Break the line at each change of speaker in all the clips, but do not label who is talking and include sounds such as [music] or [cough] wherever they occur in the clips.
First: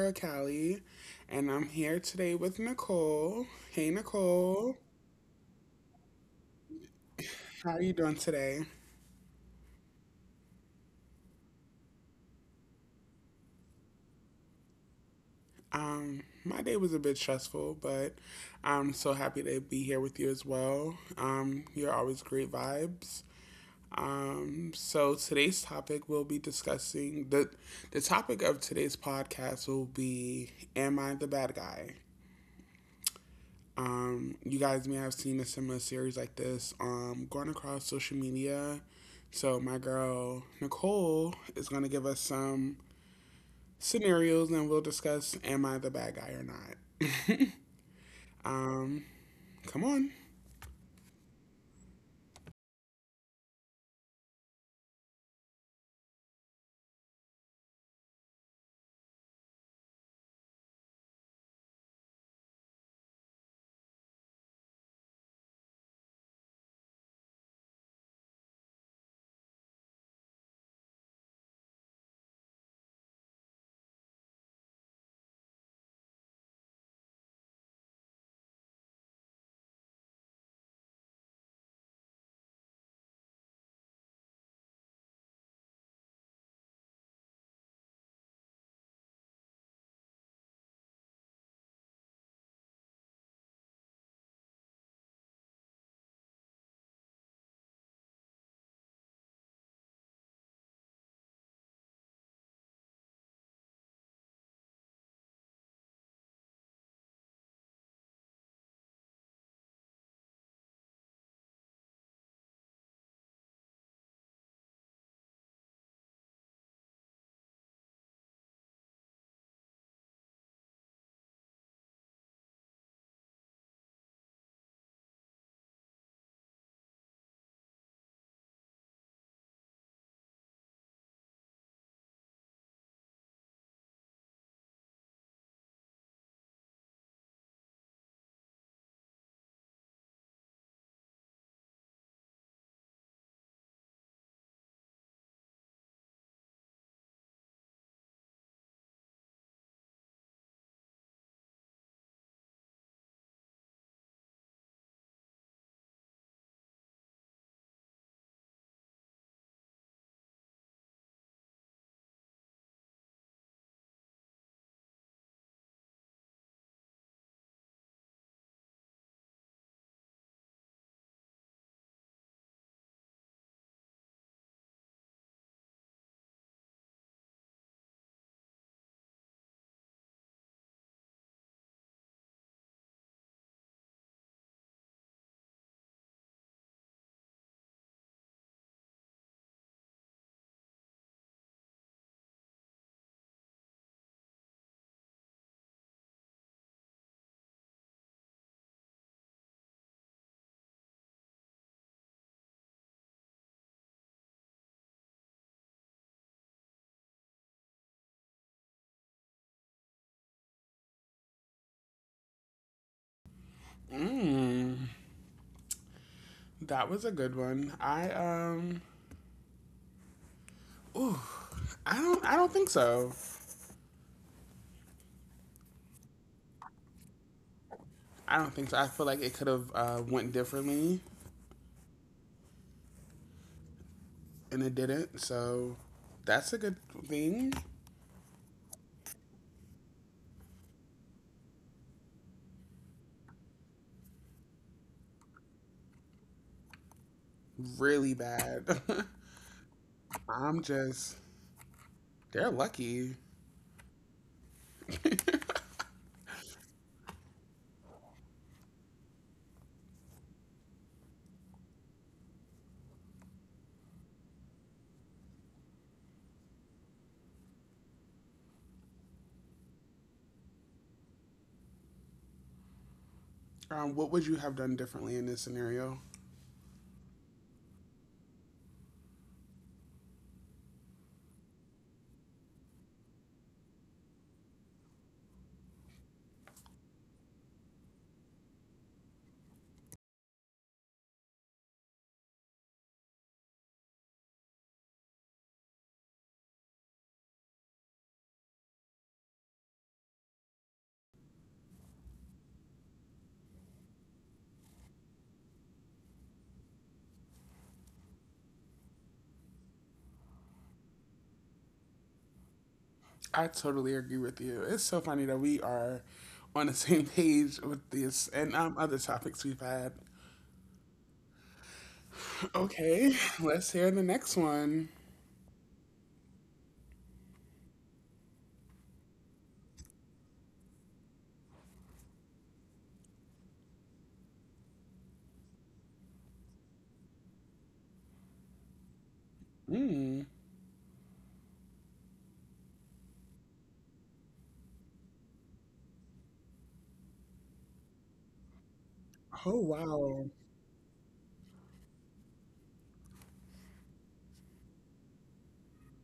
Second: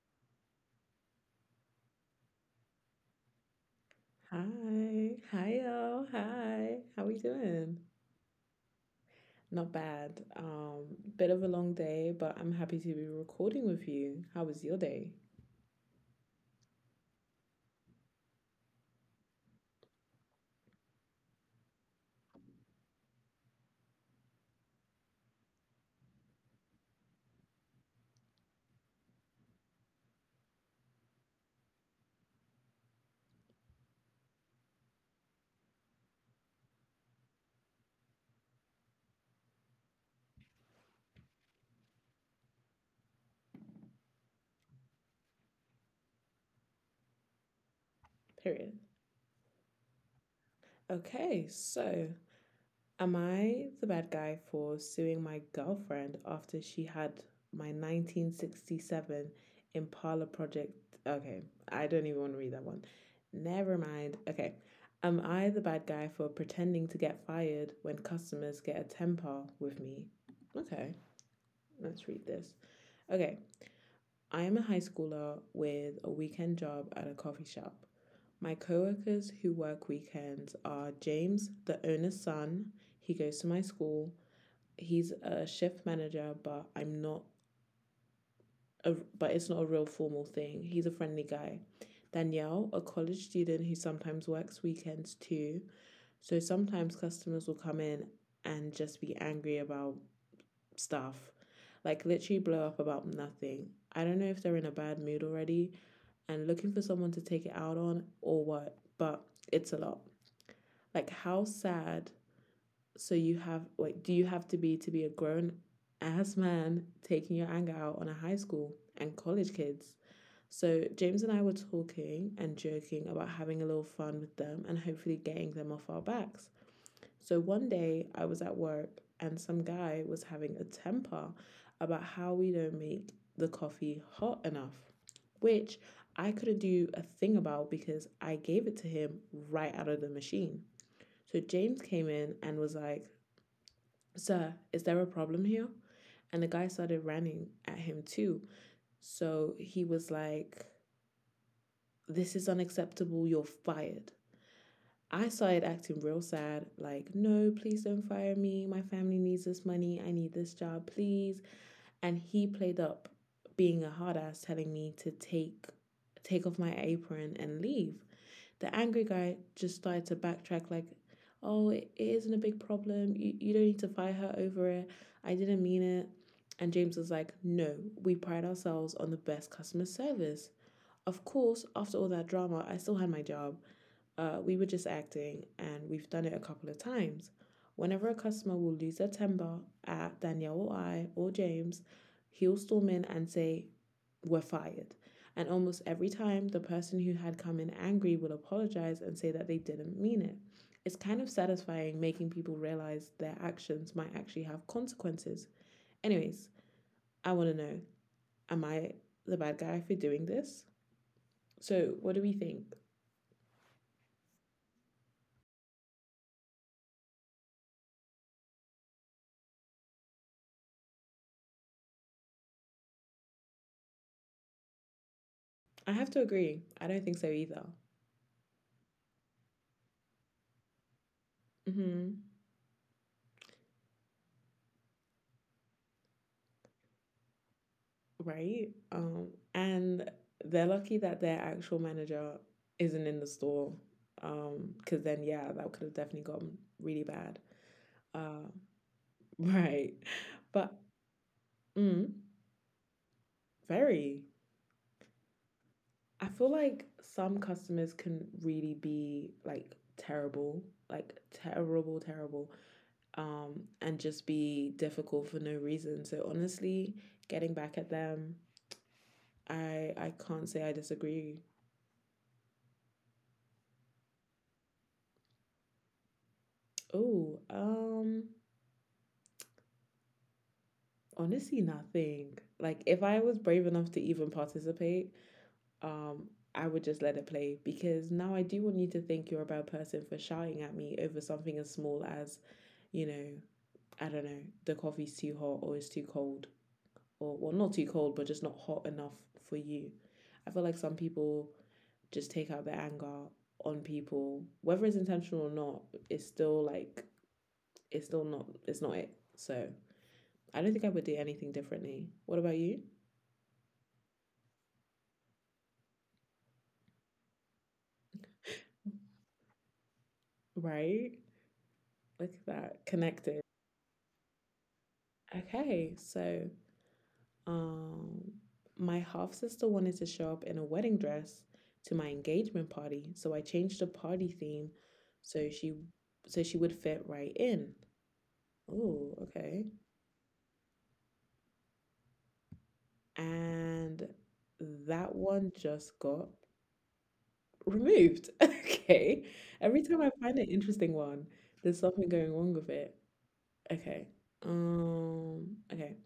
girl Callie, and I'm here today with Nicole. Hey Nicole,
Hi. Hi, y'all. Hi. How we
how
doing?
are you doing today?
Not bad. Bit of a long day, but I'm happy to be recording with you. How was your day?
My day was a bit stressful, but I'm so happy to be here with you as well. You're always great vibes. So today's topic we'll be discussing the topic of today's podcast will be Am I the Bad Guy? You guys may have seen a similar series like this going across social media. So, my girl Nicole is going to give us some scenarios and we'll discuss am I the bad guy or not.
Period.
Um, Come on.
Okay, so am I the bad guy for suing my girlfriend after she had my 1967 Impala project? Okay, I don't even want to read that one. Never mind. Okay. Am I the bad guy for pretending to get fired when customers get a temper with me? Okay, let's read this. Okay, I am a high schooler with a weekend job at a coffee shop. My coworkers who work weekends are James, the owner's son. He goes to my school. He's a shift manager, but I'm not. A, but it's not a real formal thing. He's a friendly guy. Danielle, a college student who sometimes works weekends too. So sometimes customers will come in and just be angry about stuff, like literally blow up about nothing. I don't know if they're in a bad mood already and looking for someone to take it out on or what, but it's a lot. Like, how sad. So you have, wait, do you have to be a grown ass man taking your anger out on a high school and college kids? So James and I were talking and joking about having a little fun with them and hopefully getting them off our backs. So one day I was at work and some guy was having a temper about how we don't make the coffee hot enough, which I couldn't do a thing about because I gave it to him right out of the machine. So James came in and was like, "Sir, is there a problem here?" And the guy started running at him too. So he was like, "This is unacceptable. You're fired." I started acting real sad, like, "No, please don't fire me. My family needs this money. I need this job, please." And he played up being a hard ass, telling me to take off my apron and leave. The angry guy just started to backtrack, like, "Oh, it isn't a big problem. You don't need to fight her over it. I didn't mean it." And James was like, "No, we pride ourselves on the best customer service." Of course after all that drama I still had my job. We were just acting, and we've done it a couple of times. Whenever a customer will lose their temper at Danielle or I or James, he'll storm in and say, "We're fired." And almost every time, the person who had come in angry will apologize and say that they didn't mean it. It's kind of satisfying making people realize their actions might actually have consequences. Anyways, I want to know, am I the bad guy for doing this? So, what do we think?
Mm, that was a good one. I don't think so.
I have to agree. I don't think so either.
I don't think so. I feel like it could have went differently
Mm-hmm.
and it didn't. So that's a good thing.
Right? And they're lucky that their actual manager isn't in the store. Cause then yeah, that could have definitely gotten really bad.
Really
Uh,
bad.
[laughs] right.
[laughs] I'm
But
just
mm,
They're lucky.
very. I feel like some customers can really be like terrible, terrible, and just be difficult for no reason. So honestly, getting back at them, I can't say I disagree.
What would you have done differently in this scenario?
Oh, honestly, nothing. Like if I was brave enough to even participate, um, I would just let it play because now I do want you to think you're a bad person for shouting at me over something as small as, you know, I don't know, the coffee's too hot or it's too cold. Or well not too cold, but just not hot enough for you. I feel like some people just take out their anger on people, whether it's intentional or not, it's still like, it's still not, it's not it. So I don't think I would do anything differently. What about you?
I totally agree with you. It's so funny that we are on the [laughs] same page with this and other topics we've had.
Right? Look at that.
Okay, [laughs]
Connected.
let's hear the next one.
Okay, so um my half sister wanted to show up in a wedding dress to my engagement party, so I changed the party theme so she so she would fit right in. Oh, okay.
Mm.
And that one just got removed. [laughs] Okay.
Oh,
Every time I
wow.
find an interesting one, there's something going wrong with it. Okay. Okay.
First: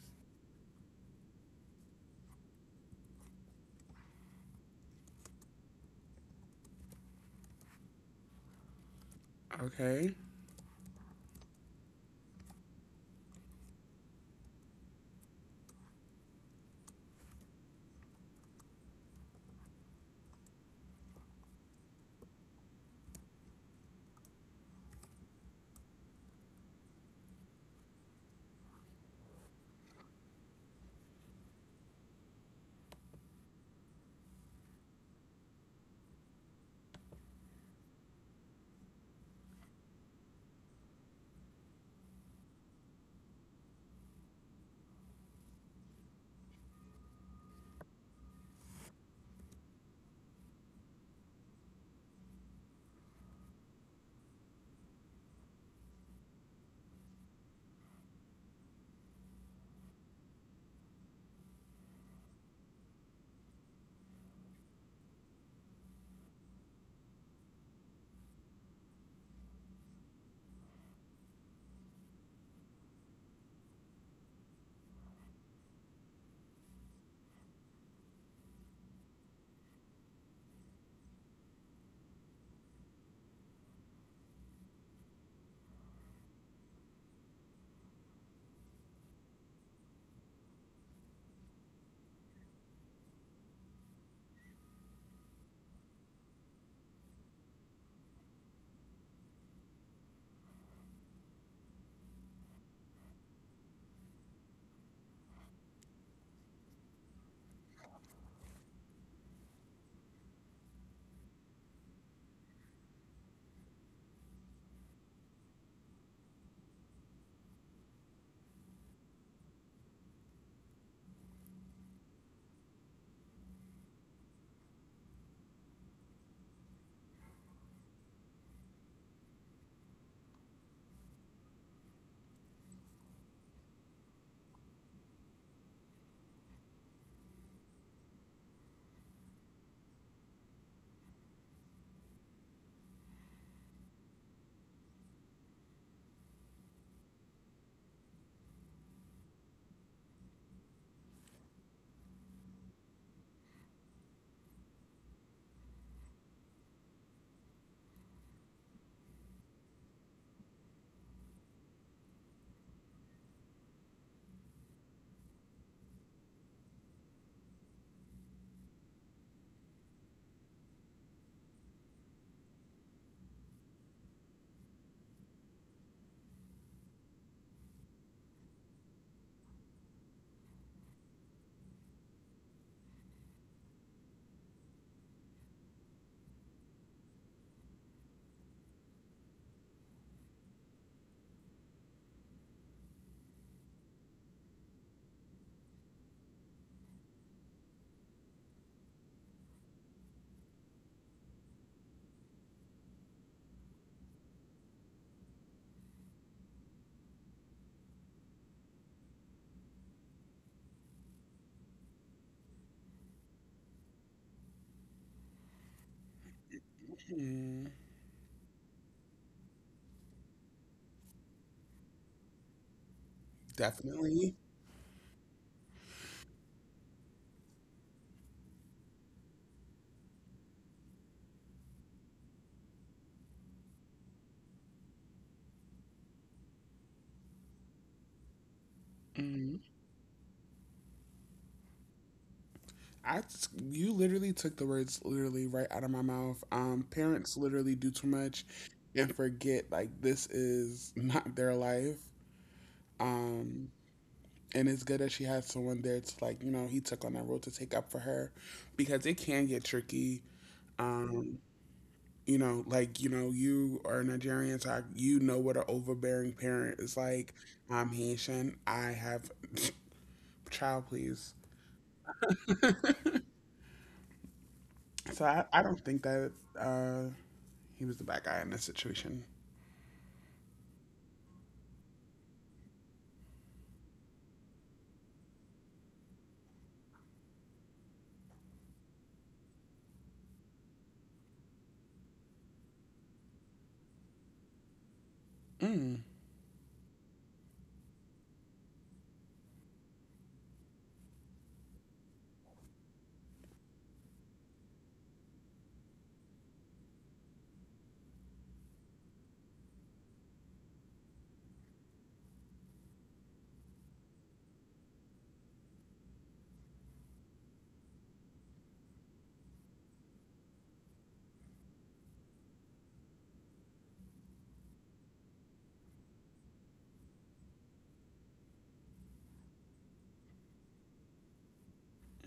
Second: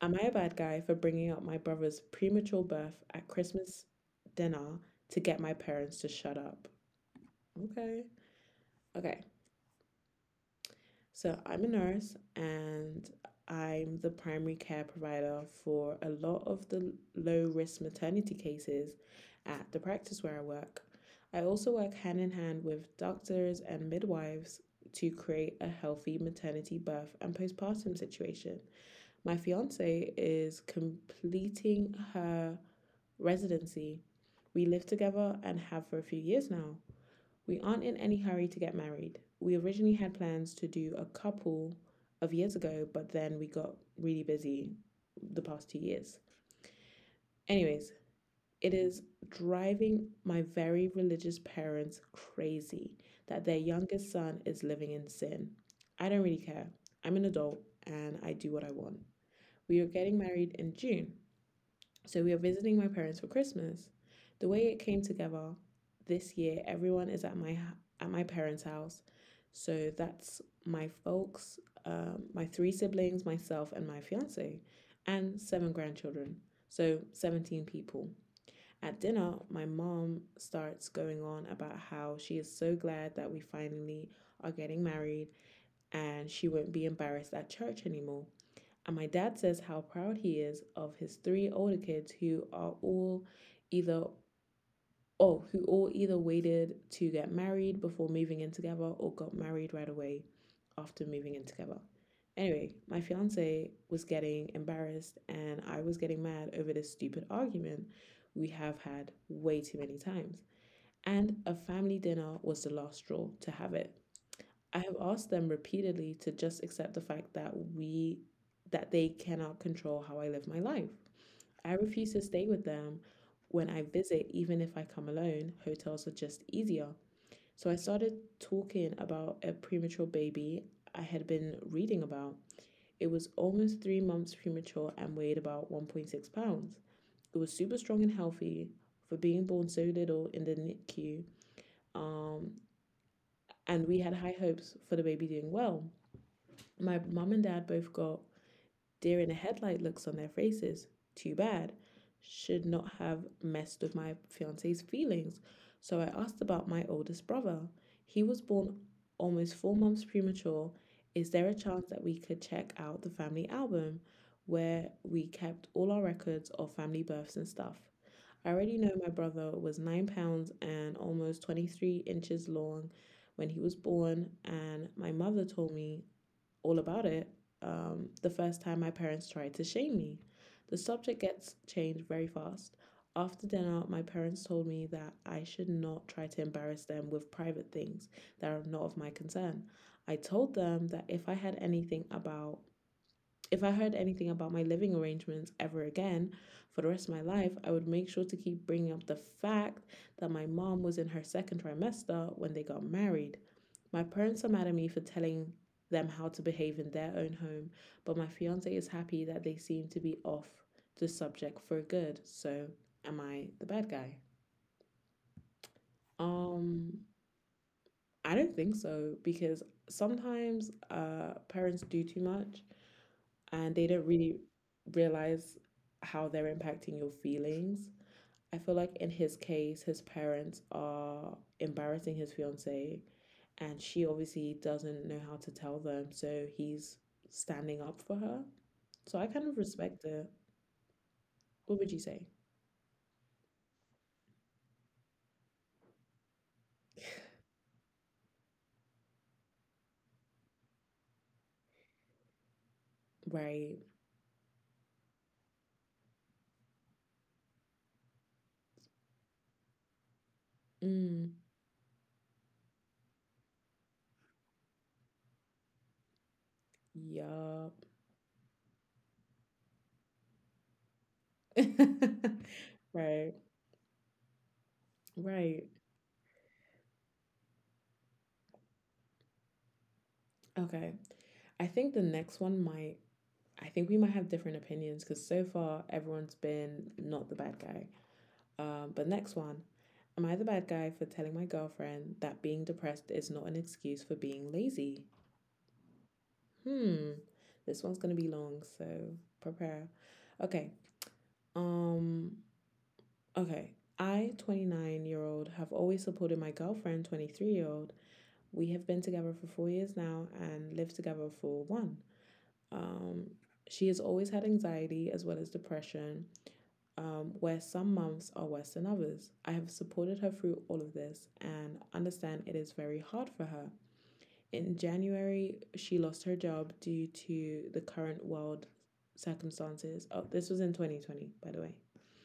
Am I a bad guy for bringing up my brother's premature birth at Christmas dinner to get my parents to shut up? Okay. Okay.
Okay.
So I'm a nurse and I'm the primary care provider for a lot of the low risk maternity cases at the practice where I work. I also work hand in hand with doctors and midwives to create a healthy maternity birth and postpartum situation. My fiance is completing her residency. We live together and have for a few years now. We aren't in any hurry to get married. We originally had plans to do a couple of years ago, but then we got really busy the past 2 years. Anyways, it is driving my very religious parents crazy that their youngest son is living in sin. I don't really care. I'm an adult and I do what I want. We are getting married in June. So we are visiting my parents for Christmas. The way it came together this year, everyone is at at my parents' house. So that's my folks, my three siblings, myself, and my fiance, and seven grandchildren. So 17 people. At dinner, my mom starts going on about how she is so glad that we finally are getting married and she won't be embarrassed at church anymore. And my dad says how proud he is of his three older kids who are all either oh, who all either waited to get married before moving in together or got married right away after moving in together. Anyway, my fiance was getting embarrassed and I was getting mad over this stupid argument we have had way too many times. And a family dinner was the last straw to have it. I have asked them repeatedly to just accept the fact that we that they cannot control how I live my life. I refuse to stay with them when I visit even if I come alone. Hotels are just easier. So I started talking about a premature baby I had been reading about. It was almost 3 months premature and weighed about 1.6 pounds. It was super strong and healthy for being born so little in the NICU. Um and we had high hopes for the baby doing well. My mum and dad both got deer in the headlight looks on their faces. Too bad. Should not have messed with my fiance's feelings. So I asked about my oldest brother. He was born almost 4 months premature. Is there a chance that we could check out the family album where we kept all our records of family births and stuff? I already know my brother was 9 pounds and almost 23 inches long when he was born, and my mother told me all about it. The first time my parents tried to shame me. The subject gets changed very fast. After dinner, my parents told me that I should not try to embarrass them with private things that are not of my concern. I told them that if I had anything about if I heard anything about my living arrangements ever again for the rest of my life, I would make sure to keep bringing up the fact that my mom was in her second trimester when they got married. My parents are mad at me for telling them how to behave in their own home, but my fiance is happy that they seem to be off the subject for good. So, am I the bad guy? Um,
Mm.
I don't think so because sometimes parents do too much and they don't
Definitely.
really realize how they're impacting your feelings. I feel like in his case, his parents are embarrassing his fiance, and she obviously doesn't know how to tell them, so he's standing up for her. So I kind of
Mm.
respect it. What would you say?
You literally took the words literally right out of my mouth. Parents literally do too much and forget like this is not their life. Um,
Right.
and it's good that she has someone there to like you know he took on that role to take up for her because it can get tricky
Mm,
um you know like you know you are Nigerian so you know what an overbearing parent is like.
yup.
I'm Haitian, I have [laughs] [sniffs] child please.
[laughs] Right.
I
Right.
don't think that uh he was the bad guy in this situation.
Okay. I think the next one might, I think we might have different opinions because so far everyone's been not the bad guy. But next one. Am I the bad guy for telling my girlfriend that being depressed is not an excuse for being lazy?
Mm,
Hmm. This one's gonna be long, so prepare. Okay. Um okay. I, 29 year old, have always supported my girlfriend, 23-year-old. We have been together for 4 years now and lived together for one. Um, she has always had anxiety as well as depression. Um, where some months are worse than others. I have supported her through all of this and understand it is very hard for her. In January, she lost her job due to the current world circumstances. Oh, this was in 2020, by the way.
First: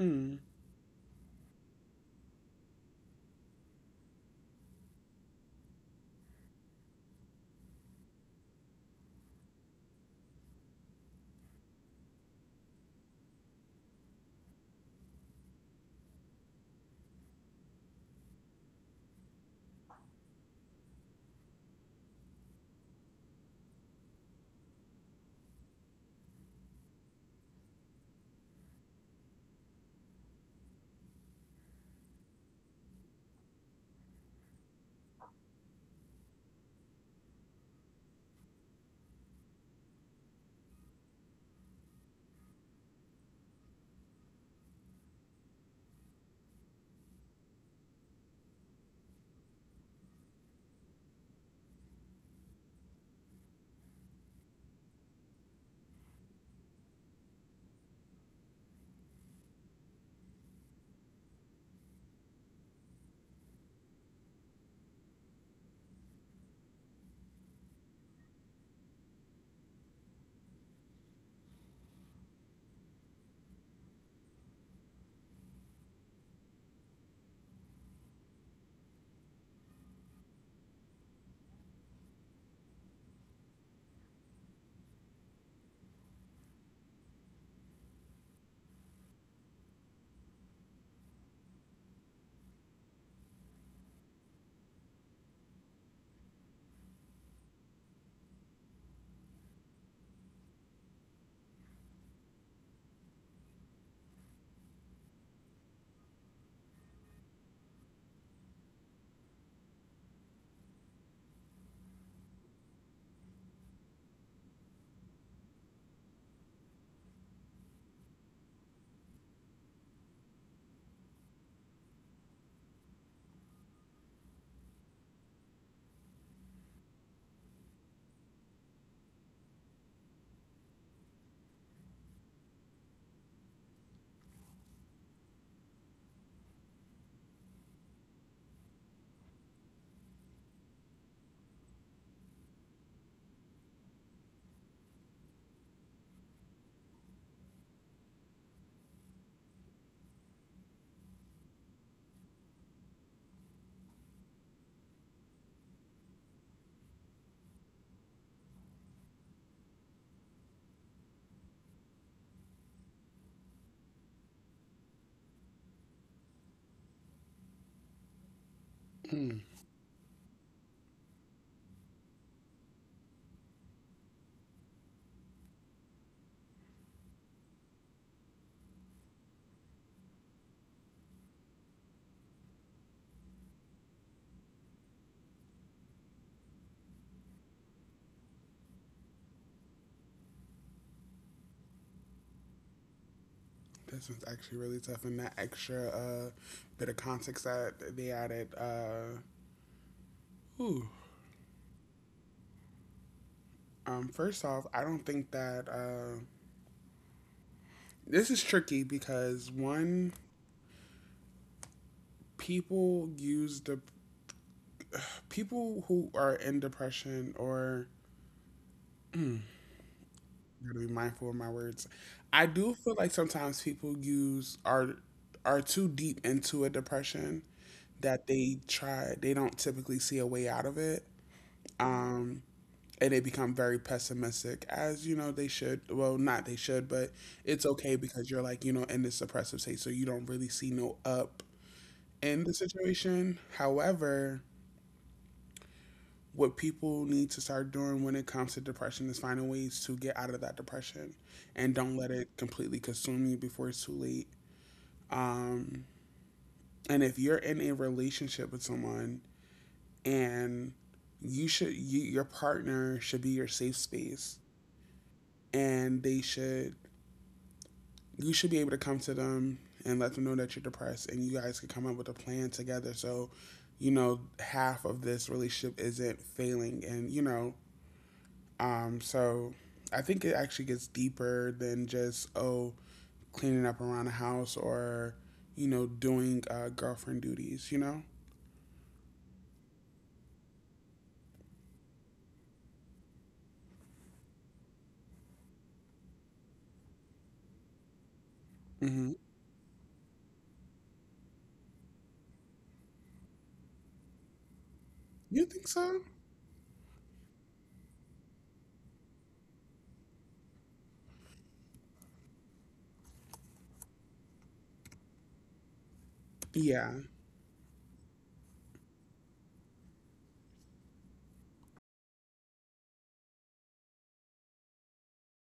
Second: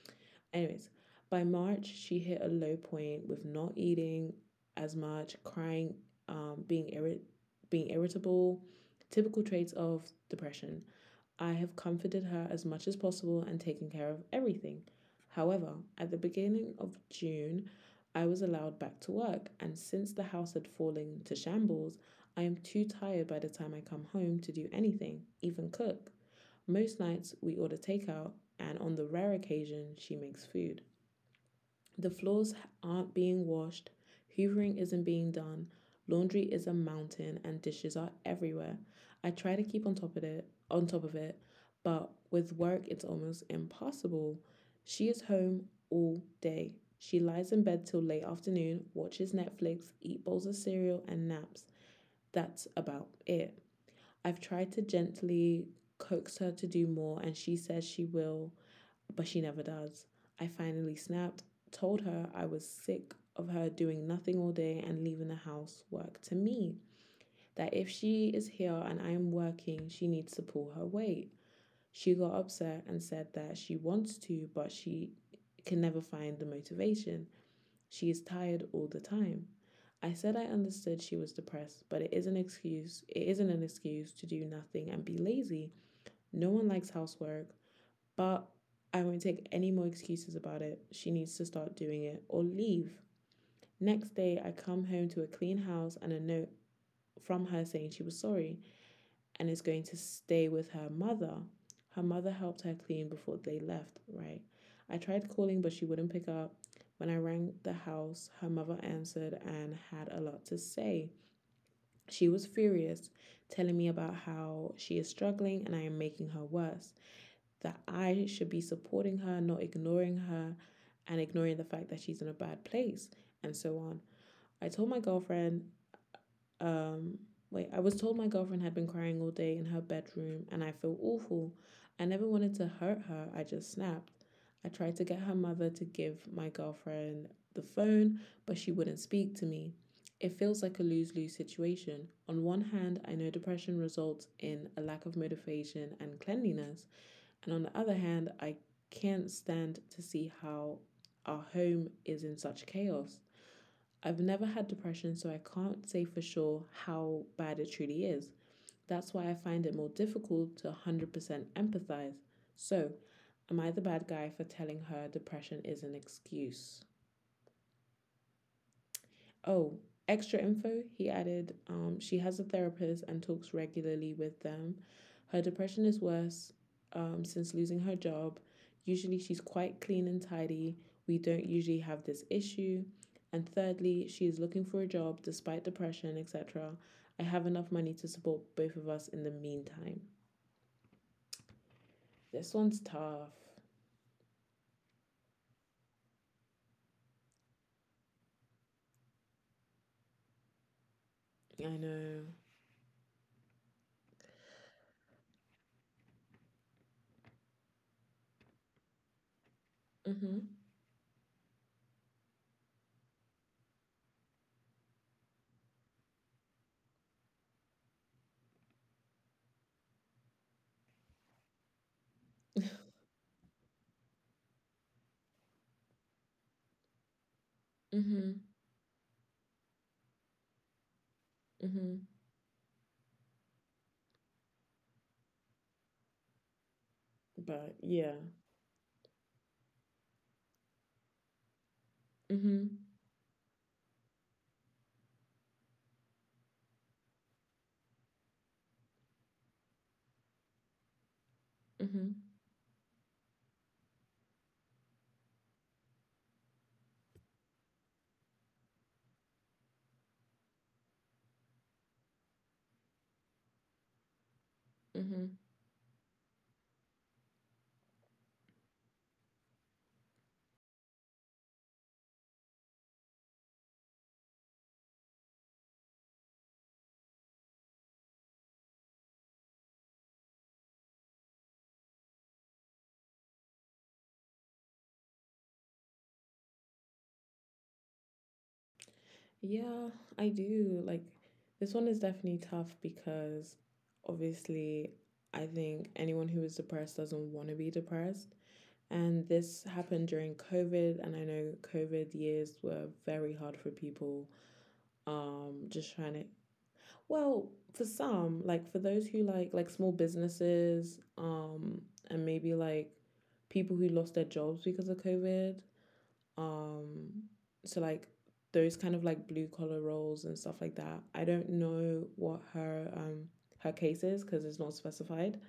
mm,
Anyways, by March, she hit a low point with not eating as much, crying, um, being, irri- being irritable, typical traits of depression. I have comforted her as much as possible and taken care of everything. However, at the beginning of June, I was allowed back to work, and since the house had fallen to shambles, I am too tired by the time I come home to do anything, even cook. Most nights we order takeout, and on the rare occasion, she makes food. The floors aren't being washed, hoovering isn't being done, laundry is a mountain and dishes are everywhere. I try to keep on top of it, on top of it, but with work it's almost impossible. She is home all day. She lies in bed till late afternoon, watches Netflix, eats bowls of cereal and naps. That's about it. I've tried to gently coax her to do more and she says she will but she never does. I finally snapped, told her I was sick of her doing nothing all day and leaving the housework to me. That if she is here and I am working, she needs to pull her weight. She got upset and said that she wants to, but she can never find the motivation. She is tired all the time. I said I understood she was depressed, but it is an excuse. It isn't an excuse to do nothing and be lazy. No one likes housework. But I won't take any more excuses about it. She needs to start doing it or leave. Next day, I come home to a clean house and a note from her saying she was sorry and is going to stay with her mother. Her mother helped her clean before they left, right? I tried calling, but she wouldn't pick up. When I rang the house, her mother answered and had a lot to say. She was furious, telling me about how she is struggling and I am making her worse, that I should be supporting her, not ignoring her, and ignoring the fact that she's in a bad place, and so on. I told my girlfriend, um, I was told my girlfriend had been crying all day in her bedroom, and I feel awful. I never wanted to hurt her, I just snapped. I tried to get her mother to give my girlfriend the phone, but she wouldn't speak to me. It feels like a lose lose situation. On one hand, I know depression results in a lack of motivation and cleanliness. And on the other hand, I can't stand to see how our home is in such chaos. I've never had depression, so I can't say for sure how bad it truly is. That's why I find it more difficult to 100% empathize. So, am I the bad guy for telling her depression is an excuse?
mm.
Oh, extra info, he added. She has a therapist and talks regularly with them. Her depression is worse since losing her job. Usually, she's quite clean and tidy. We don't usually have this issue. And thirdly, she is looking for a job despite depression, etc. I have enough money to support both of us in the meantime. This one's tough.
This one's actually really tough, and that extra bit of context that they added, uh, ooh.
I know.
First off, I don't think that this is tricky because one,
Mhm.
people use the people who are in depression, or I to be mindful of my words. I do feel like sometimes people use are too deep into a depression that
Mhm.
they don't typically see a way out of it.
Mhm.
Um, and they become very pessimistic, as you know they should, well not they should, but it's
But
okay
yeah.
because you're like, you know, in this suppressive state, so you don't really see no up in the
Mhm.
situation. However, what people need to start doing when it comes to depression is finding ways to get out of that depression and don't let
Mhm.
it completely consume you before it's too late. Um, and if you're in a relationship with someone, and your partner should be your safe space,
Mhm.
and they should you should be able to come to them and let them know that you're depressed, and you guys can come up with a plan together so you know half of this relationship isn't failing, and you know. So I think it actually gets deeper than just, oh, cleaning up around the house, or, you know, doing girlfriend duties, you know?
Yeah, I do. Like, this one is definitely tough because obviously, I think anyone who is depressed doesn't want to be depressed.
Hmm.
And this happened during COVID. And I know COVID years were very hard for people.
You
Um,
think
just
so?
trying to, well, for some, like for those who like small businesses, and maybe like people who lost their jobs because of COVID,
Yeah,
um, so like those kind of like blue collar roles and stuff like that. I don't know what her her case is because it's not specified,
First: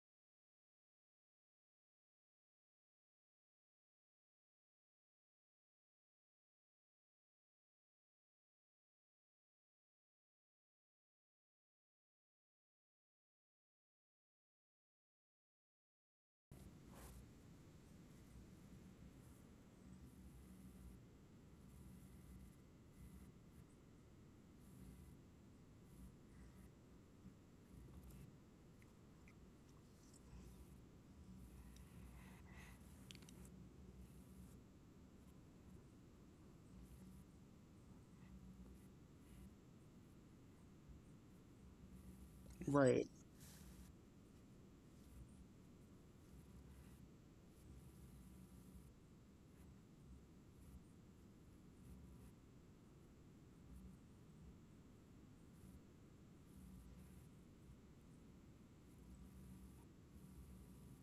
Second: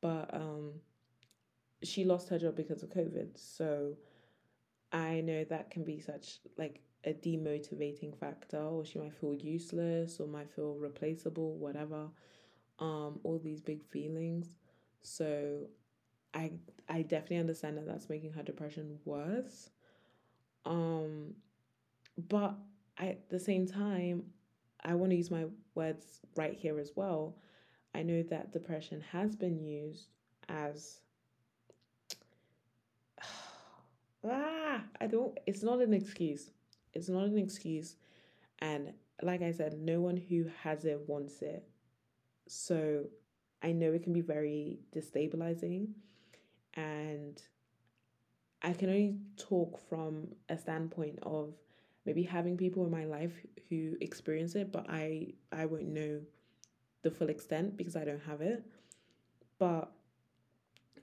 but she lost her job because of COVID. So I know that can be such like a demotivating factor or she might feel useless or might feel replaceable, whatever. All these big feelings. So I I definitely understand that that's making her depression worse. Um But I, at the same time, I want to use my words right here as well. I know that depression has been used as [sighs] I don't it's not an excuse. It's not an excuse and like I said, no one who has it wants it. So
right.
I know it can be very destabilizing and I can only talk from a standpoint of maybe having people in my life who experience it, but I won't know the full extent because I don't have it. But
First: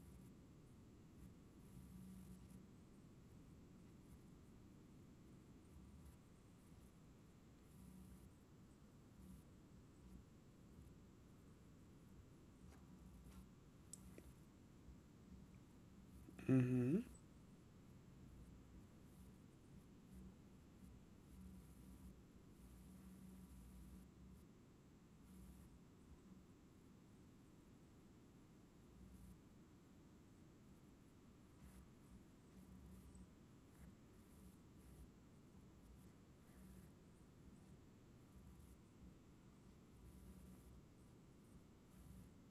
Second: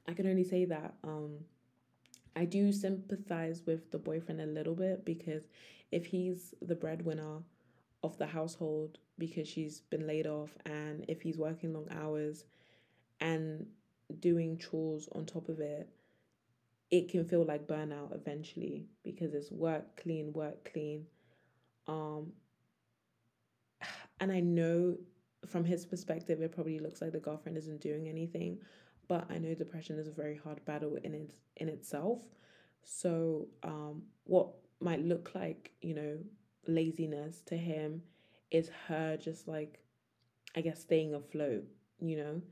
I can only say that I do sympathize with the boyfriend a little bit because if he's the breadwinner of the household because she's been laid off, and if he's working long hours and doing chores on top of it,
Hmm.
it can feel like burnout eventually because it's work, clean, work, clean. Um, And I know from his perspective, it probably looks like the girlfriend isn't doing anything, but I know depression is a very hard battle in it, in itself. So, what might look like, you know, laziness to him is her just like, I guess, staying afloat, you know?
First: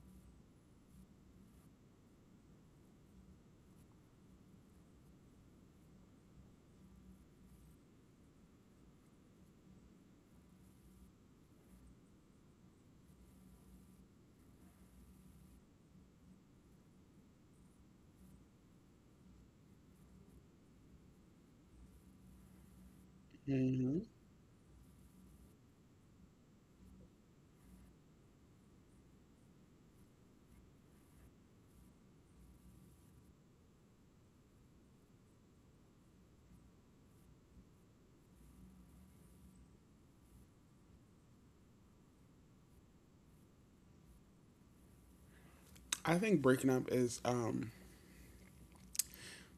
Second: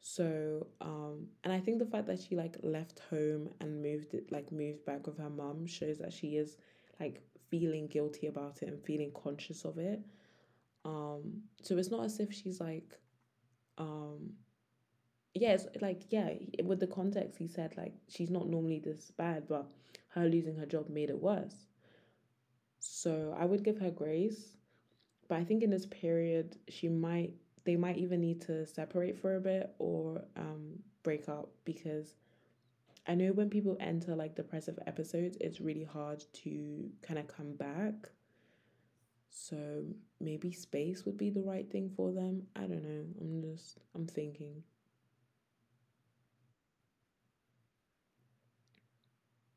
So, and I think the fact that she like left home and moved it, like moved back with her mum shows that she is like feeling guilty about it and feeling conscious of it. So it's not as if she's like, um, yeah, with the context, he said like she's not normally this bad, but her losing her job made it worse. So I would give her
Hmm.
grace, but I think in this period, they might even need to separate for a bit or break up because I know when people enter like depressive episodes, it's really hard to kind of come back. So maybe space would be the right thing for them. I don't know. I'm just I'm thinking.
I think breaking up is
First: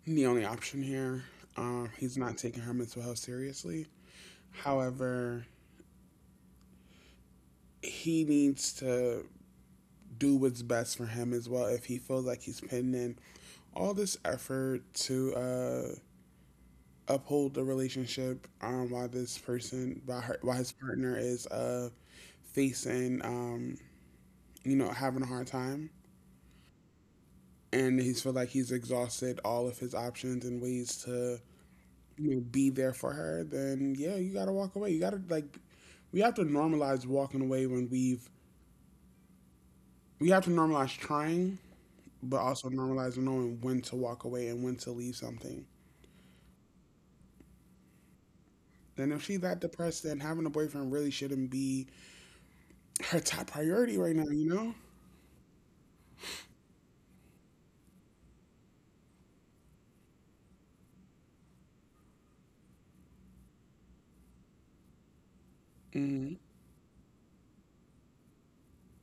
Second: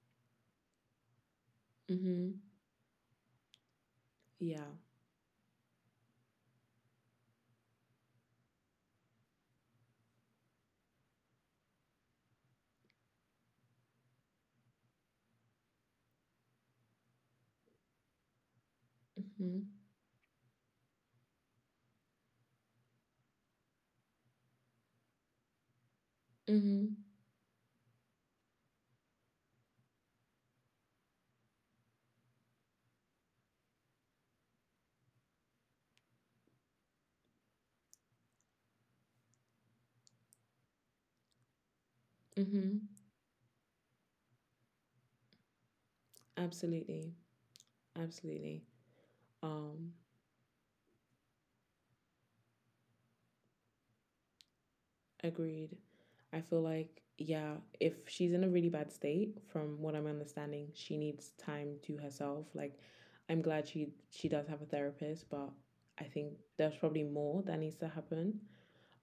the only option here. He's not
Mm-hmm.
taking her mental health seriously.
Yeah.
However, he needs to do what's best for him as well. If he feels like he's putting in all this effort to uphold the relationship, while this
Mm-hmm.
person, while his partner is facing, you know, having a hard time,
Mm-hmm.
and he's feel like he's exhausted all of his options and ways to, you know, be there for her. Then yeah, you gotta walk away. You gotta like, we have to normalize walking away when we've. We have to normalize trying, but also
Mm-hmm.
normalize knowing when to walk away and when to leave something.
Absolutely. Absolutely.
Then if she's that
Um,
depressed, then having a boyfriend really shouldn't be her top priority right now. You know.
Agreed. I feel like, yeah, if she's in a really bad state, from what I'm understanding, she needs time to herself. Like, I'm glad she does have a therapist, but I think
Mm-hmm.
there's probably more that needs to happen.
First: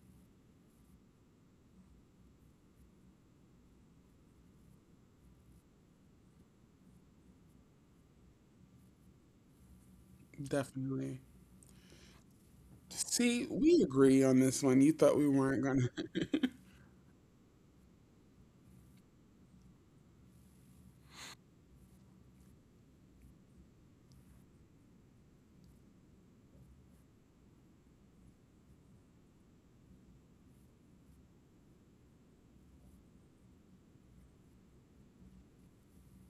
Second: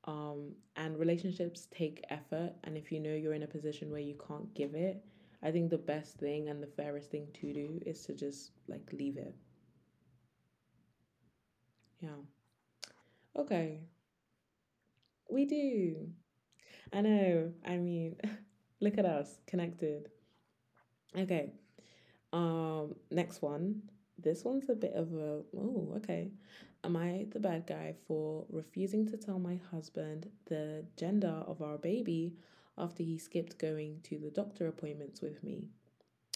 And relationships take effort, and if you know you're in a position where you can't give it, I think the best thing and the fairest thing to do is to just like leave it.
Definitely.
Yeah.
See, we
Okay,
agree on this one. You thought we
we
weren't gonna.
do.
[laughs]
I know. I mean, [laughs] look at us connected. Okay. Next one. This one's a bit of a oh, okay. Am I the bad guy for refusing to tell my husband the gender of our baby after he skipped going to the doctor appointments with me?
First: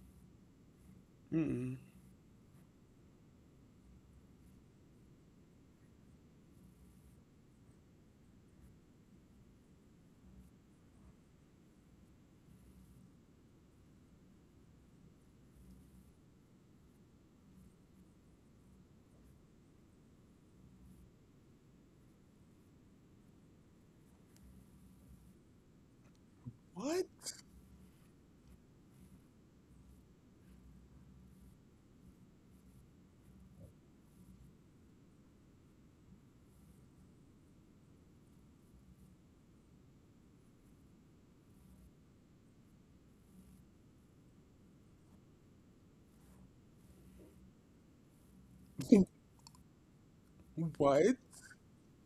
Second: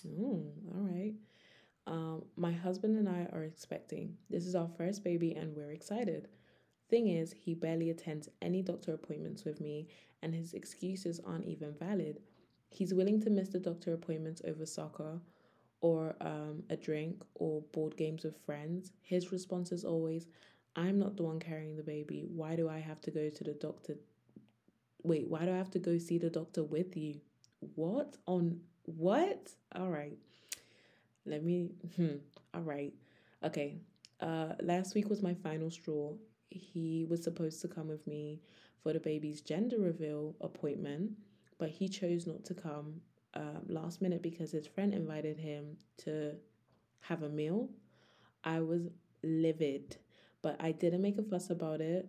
Oh, all right.
Mm.
My husband and I are expecting. This is our first baby and we're excited. Thing is, he barely attends any doctor appointments with me, and his excuses aren't even valid. He's willing to miss the doctor appointments over soccer or a drink or board games with friends. His response is always, I'm not the one carrying the baby. Why do I have to go to the doctor? Wait, Why do I have to go see the doctor with
What?
you? What? On what? All right. Let me. Hmm. All right. Okay. Last week was my final straw. He was supposed to come with me for the baby's gender reveal appointment, but he chose not to come, last minute because his friend invited him to have a meal. I was
[laughs]
livid, but I didn't make
What?
a fuss about it.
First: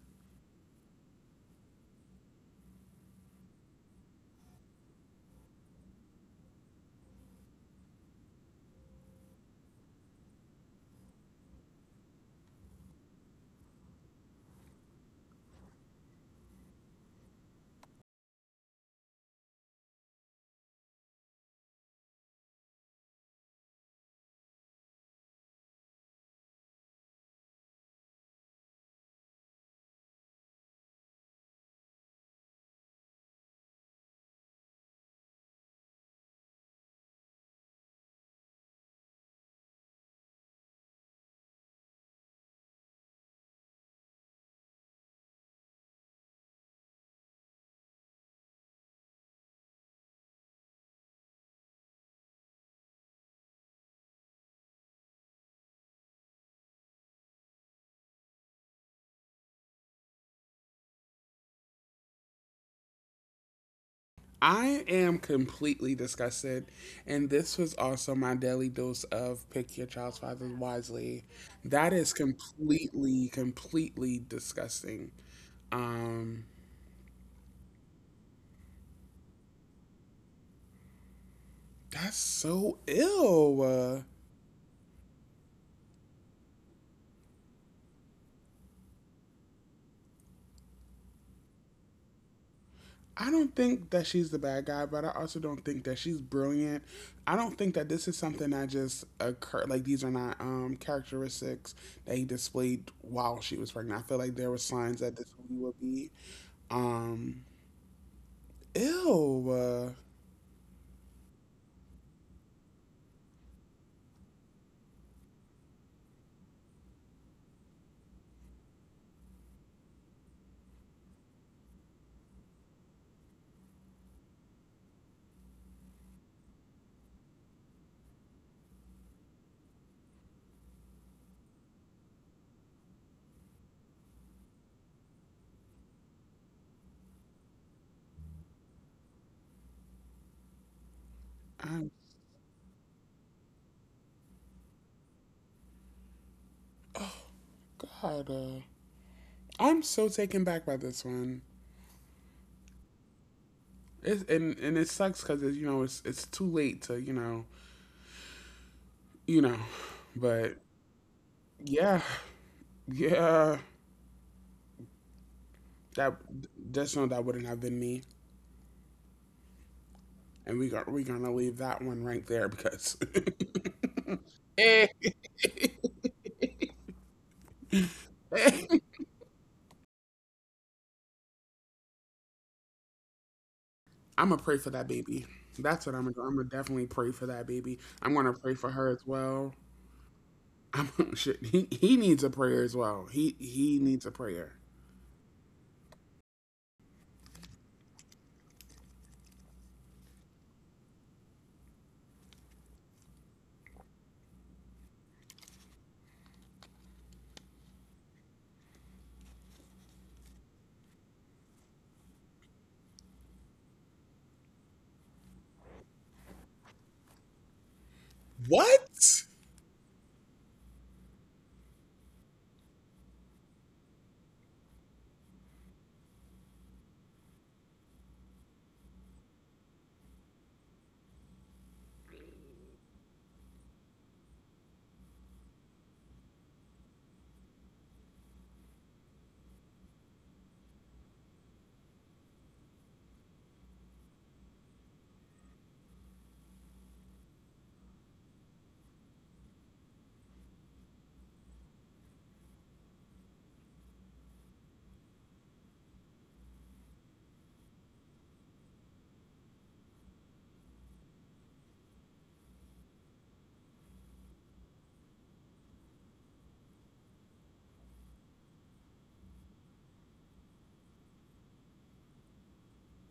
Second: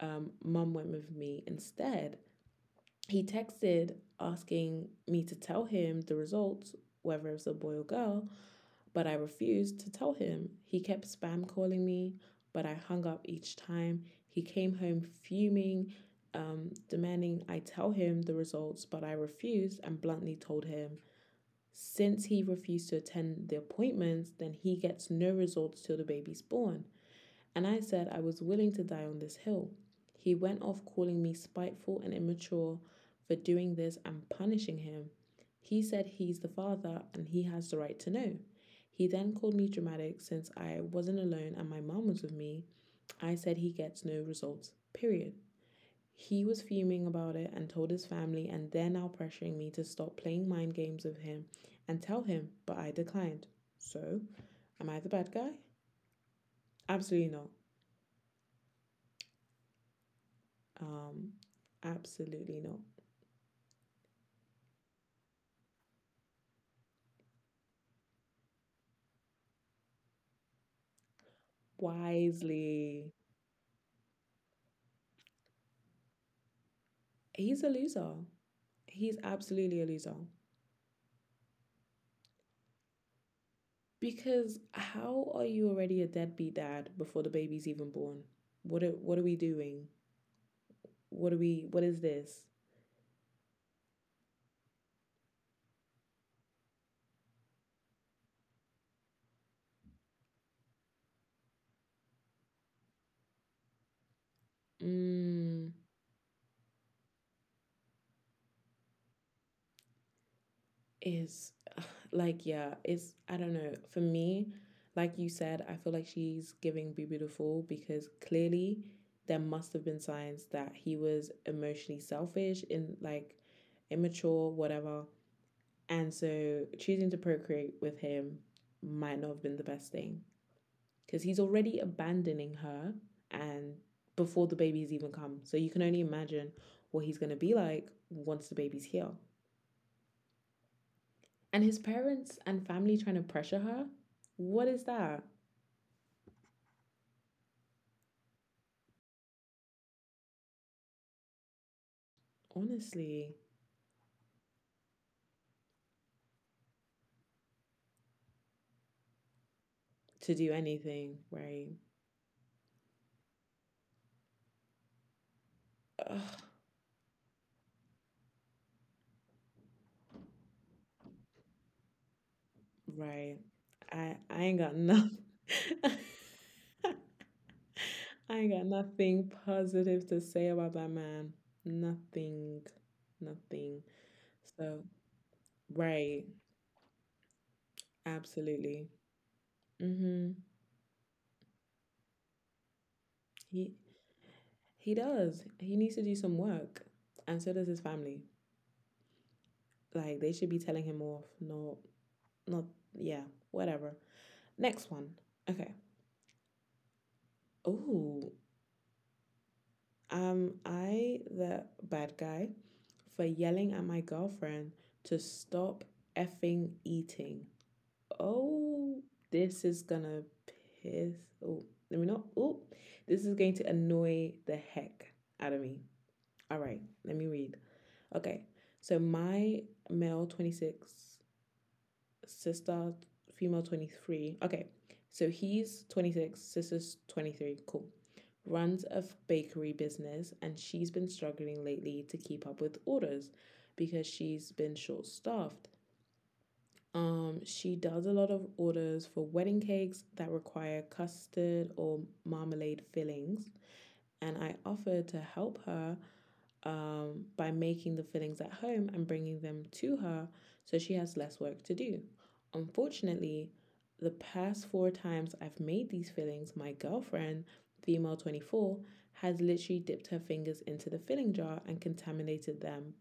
Mum went with me instead. He texted asking me to tell him the results, whether it was a boy or girl, but I refused to tell him. He kept spam calling me, but I hung up each time. He came home fuming, demanding I tell him the results, but I refused and bluntly told him. Since he refused to attend the appointments, then he gets no results till the baby's born and I said I was willing to die on this hill. He went off calling me spiteful and immature for doing this and punishing him. He said he's the father and he has the right to know. He then called me dramatic since I wasn't alone and my mom was with me. I said he gets no results, period. He was fuming about it and told his family, and they're now pressuring me to stop playing mind games with him and tell him, but I declined. So, am I the bad guy? Absolutely not. Um, absolutely not.
I am completely disgusted. And this was also my daily dose of pick your child's father wisely. That is
Wisely,
completely, completely disgusting. Um,
he's a loser. He's absolutely a loser.
that's so ill.
Because how are you already a deadbeat dad before the baby's even born? What are we doing? What are we what is this?
I don't think that she's the bad guy, but I also don't think that she's brilliant. I don't think that this is something that just occurred. Like these are not characteristics that he displayed while she was pregnant. I feel like there were signs that this would
Mm,
be. Um, ew.
is it's I don't know. For me, like you said, I feel like she's giving Be Beautiful because clearly there must have been signs that he was emotionally selfish in like immature, whatever. And so choosing to procreate with him might not have been the best thing because he's already abandoning her and before the baby's even come. So you can only imagine what he's going to be like once the baby's here. And his
I'm
parents and family trying to pressure her. What is that?
God. I'm so taken back by this one.
Honestly,
It's, and it sucks because you know it's too late to you know, you know,
to
but
do anything, right?
yeah, yeah. That,
Ugh,
just know that wouldn't have been me. And we are gonna leave that one right there because
right. I ain't got nothing. [laughs] I
[laughs]
ain't got nothing positive to say about that man. Nothing. Nothing.
I'm gonna pray for that
So,
baby. That's what I'm gonna do.
right.
I'm gonna definitely pray for that baby. I'm gonna pray for her
Absolutely.
as well.
Hmm.
I'm [laughs] shit. He needs a prayer as well. He
He
needs a prayer.
he does. He needs to do some work. And so does his family. Like they should be telling him off. No, not yeah, whatever. Next one. Okay. Ooh. Am I the bad guy for yelling at my girlfriend to stop effing eating? Oh,
What?
this is gonna piss. Oh, let me not. Oh, this is going to annoy the heck out of me. All right, let me read. Okay, so my male 26, sister, female 23. Okay, so he's 26, sister's 23. Cool. Runs a bakery business, and she's been struggling lately to keep up with orders because she's been short staffed. She does a lot of orders for wedding cakes that require custard or marmalade fillings, and I offered to help her by making the fillings at home and bringing them to her so she has less work to do. Unfortunately, the past four times I've made these fillings, my girlfriend, female 24, has literally dipped her fingers into the filling jar and contaminated them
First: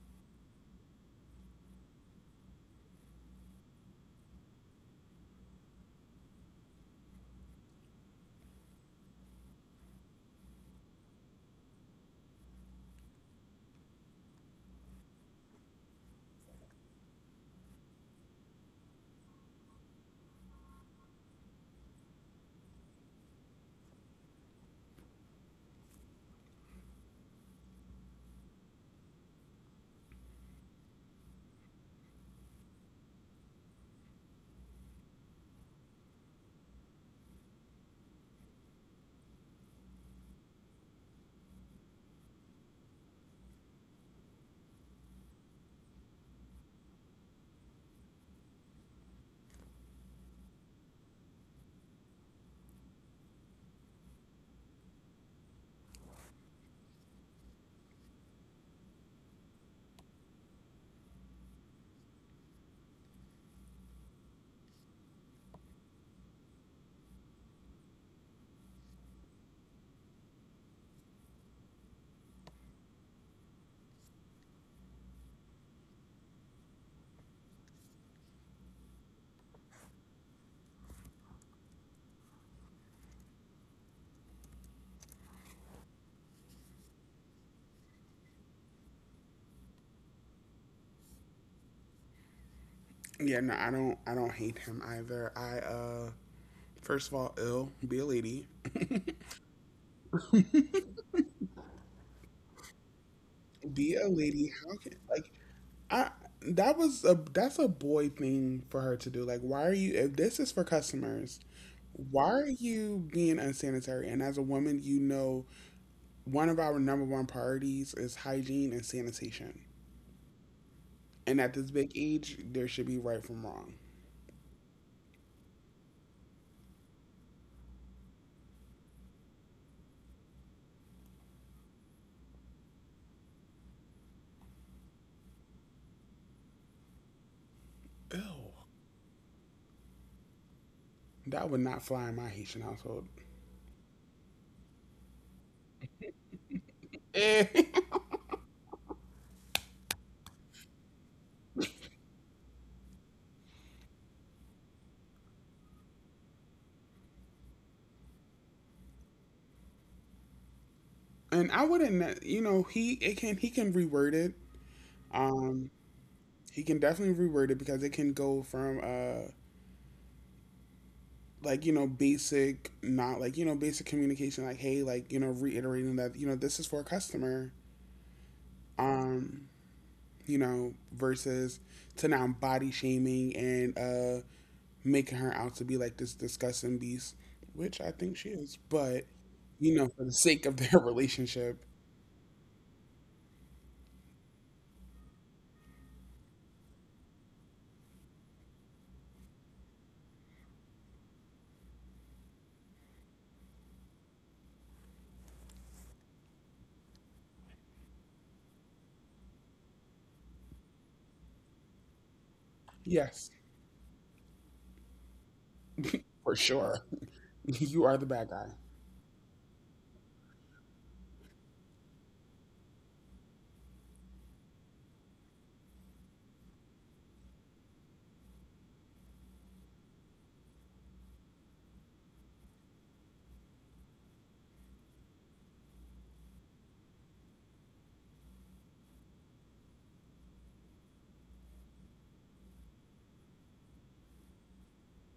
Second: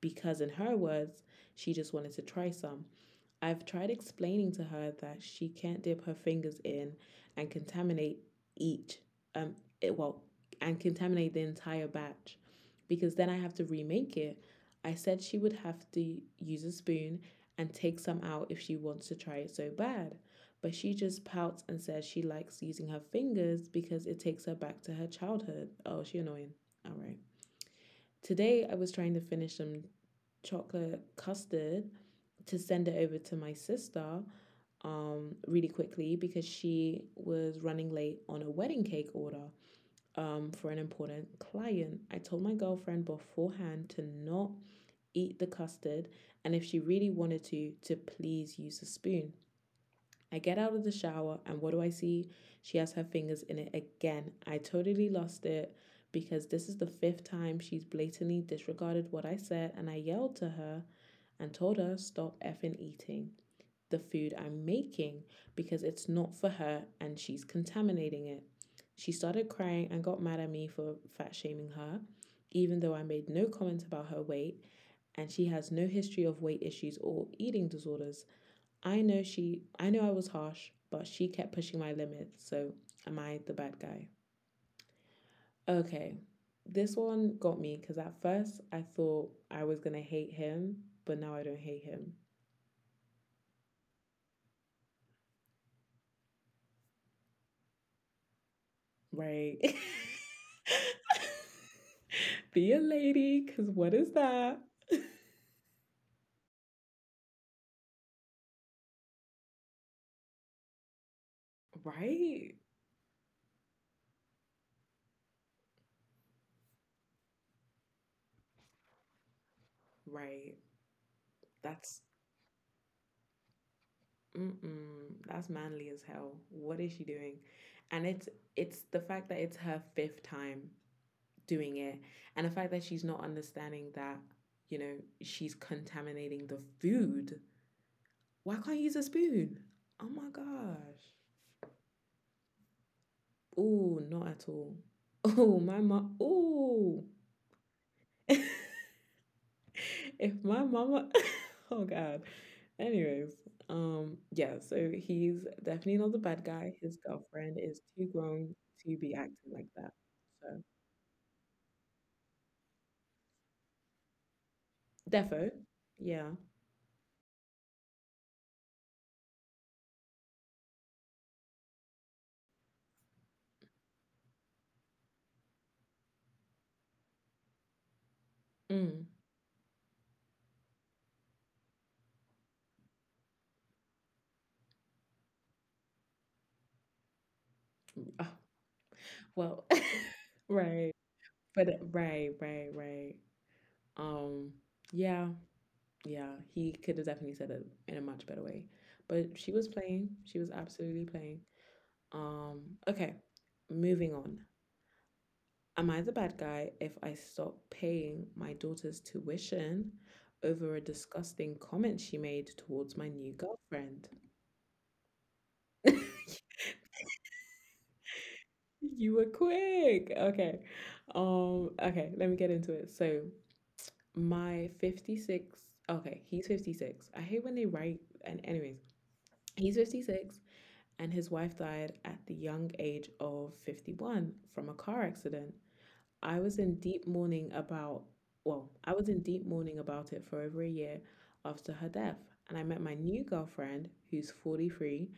because, in her words, she just wanted to try some. I've tried explaining to her that she can't dip her fingers in and contaminate each, um, it, well, and contaminate the entire batch because then I have to remake it. I said she would have to use a spoon and take some out if she wants to try it so bad. But she just pouts and says she likes using her fingers because it takes her back to her childhood. Oh, she annoying. All right. Today I was trying to finish some chocolate custard to send it over to my sister, really quickly because she was running late on a wedding cake order for an important client. I told my girlfriend beforehand to not eat the custard and if she really wanted to please use a spoon. I get out of the shower and what do I see? She has her fingers in it again. I totally lost it because this is the fifth time she's blatantly disregarded what I said and I yelled to her and told her stop effing eating the food I'm making because it's not for her and she's contaminating it. She started crying and got mad at me for fat shaming her, even though I made no comment about her weight and she has no history of weight issues or eating disorders. I know I was harsh, but she kept pushing my limits, so am I the bad guy? Okay. This one got me because at first I thought I was gonna hate him, but now I don't hate him.
Yeah, no, I don't hate him either. I First of all, ill, be a lady.
Right. [laughs] Be a lady, because what
Be a
is
lady.
that?
How can like I That was a, that's a boy thing for her to do. Like, why are you? If this is for customers, why are
Right,
you being unsanitary? And as a woman, you know one of our number one priorities is hygiene and sanitation.
right.
And at this big
That's
age, there should be right from wrong.
mm-mm, that's manly as hell. What is she doing? And it's the fact that it's her fifth time doing it, and the fact that she's not understanding that you know she's contaminating the food.
Ew.
Why can't you use a spoon? Oh my gosh.
That would not fly in my Haitian household.
Oh, not at all. [laughs] Oh, my mom. Oh.
Eh. [laughs]
[laughs] [laughs] if my mama [laughs] oh god anyways yeah, so he's definitely not the bad guy. His girlfriend is too grown to be acting like that, so
and I wouldn't, you know, he can reword it.
defo.
Um,
Yeah,
he can definitely reword it because it can go from like you know basic, not like you know basic communication like hey, like you know reiterating that you know this is for a customer,
mm.
um you know versus to now body shaming and making her out to be like this disgusting beast, which I think
Ah,
she is, but
well
you know, for the
[laughs]
sake of their [laughs]
right,
relationship.
but right. um yeah, yeah, he could have definitely said it in a much better way, but she was absolutely playing. um okay, moving on. Am I the bad guy if I stop paying my daughter's tuition over a disgusting comment she made towards my
Yes,
new girlfriend?
for
[laughs]
sure. [laughs] You are the bad guy.
You were quick. Okay. Okay, let me get into it. So my 56, okay, he's 56. I hate when they write and anyways, he's 56 and his wife died at the young age of 51 from a car accident. I was in deep mourning about, I was in deep mourning about it for over a year after her death, and I met my new girlfriend, who's 43,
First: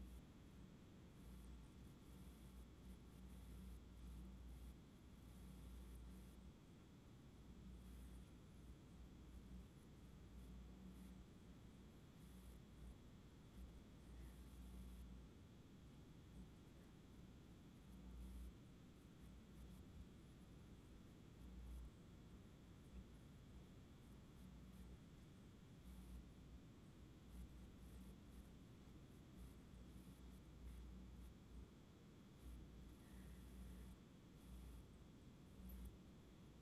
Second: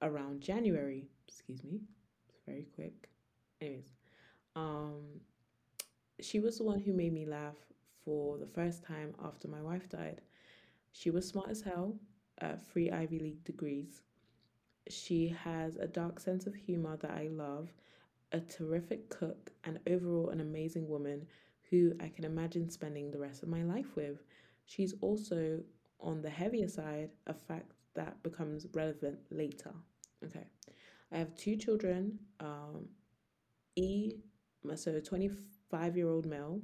around January. Excuse me, it's very quick. Anyways, um, she was the one who made me laugh for the first time after my wife died. She was smart as hell, three Ivy League degrees. She has a dark sense of humor that I love, a terrific cook, and overall an amazing woman who I can imagine spending the rest of my life with. She's also on the heavier side, a fact that becomes relevant later. Okay. I have two children, E, so a 25-year-old male